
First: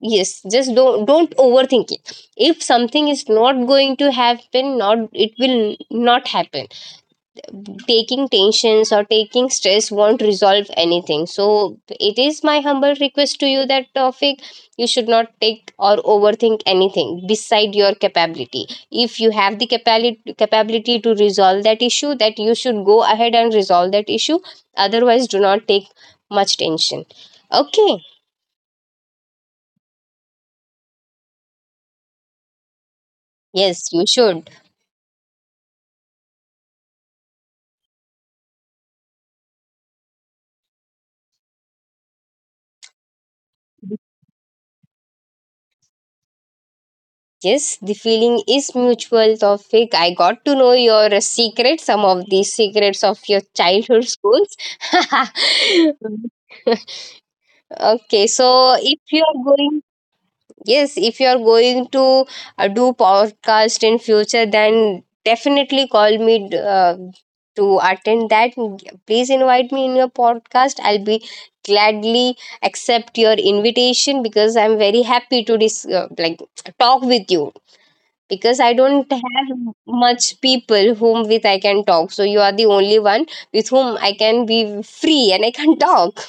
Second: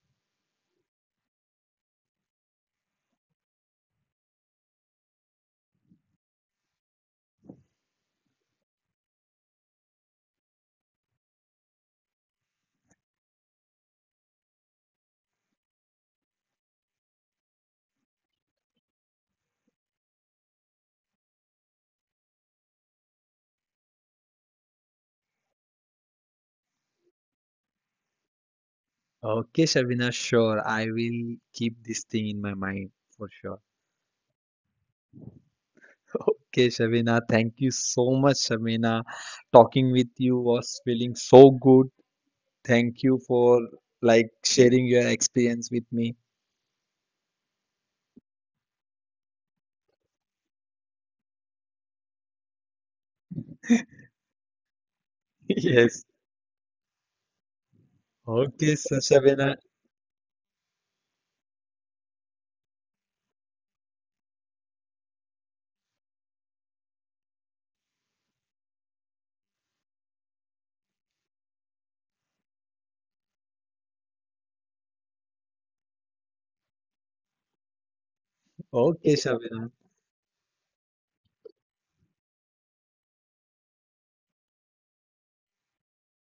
S1: yes, just don't overthink it. If something is not going to happen, not, it will not happen. Taking tensions or taking stress won't resolve anything. So it is my humble request to you, that topic you should not take or overthink anything beside your capability. If you have the capability to resolve that issue, that you should go ahead and resolve that issue. Otherwise, do not take much tension, okay?
S2: Okay, Shabina, sure. I will keep this thing in my mind for sure.
S1: Yes, you should.
S2: Okay, Shabina, thank you so much, Shabina. Talking with you was feeling so good. Thank you for like sharing your experience with me.
S1: Yes, the feeling is mutual, Tawfiq. I got to know your secret, some of the secrets of your childhood schools.
S2: Yes.
S1: okay,
S2: Okay,
S1: so
S2: so
S1: if you are
S2: Shabina.
S1: going, yes, if you are going to do podcast in future, then definitely call me to attend that. Please invite me in your podcast. I'll be gladly accept your invitation because I'm very happy to talk with you because I don't
S2: Okay,
S1: have
S2: Shabina.
S1: much people whom with I can talk. So you are the only one with whom I can be free and I can talk.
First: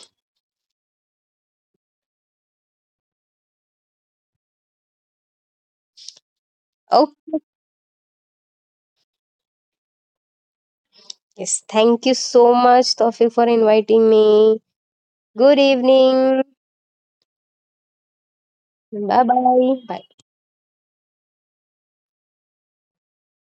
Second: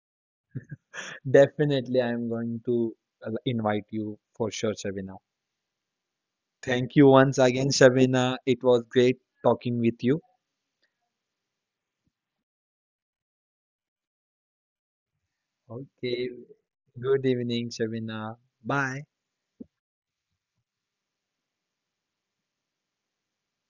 S2: Definitely, I'm going to invite you for sure, Shabina. Thank you once
S1: Okay.
S2: again, Shabina. It was great talking with you.
S1: Yes, thank you so much, Tofik, for inviting me. Good
S2: Okay.
S1: evening.
S2: Good evening, Shabina. Bye.
S1: Bye bye. Bye.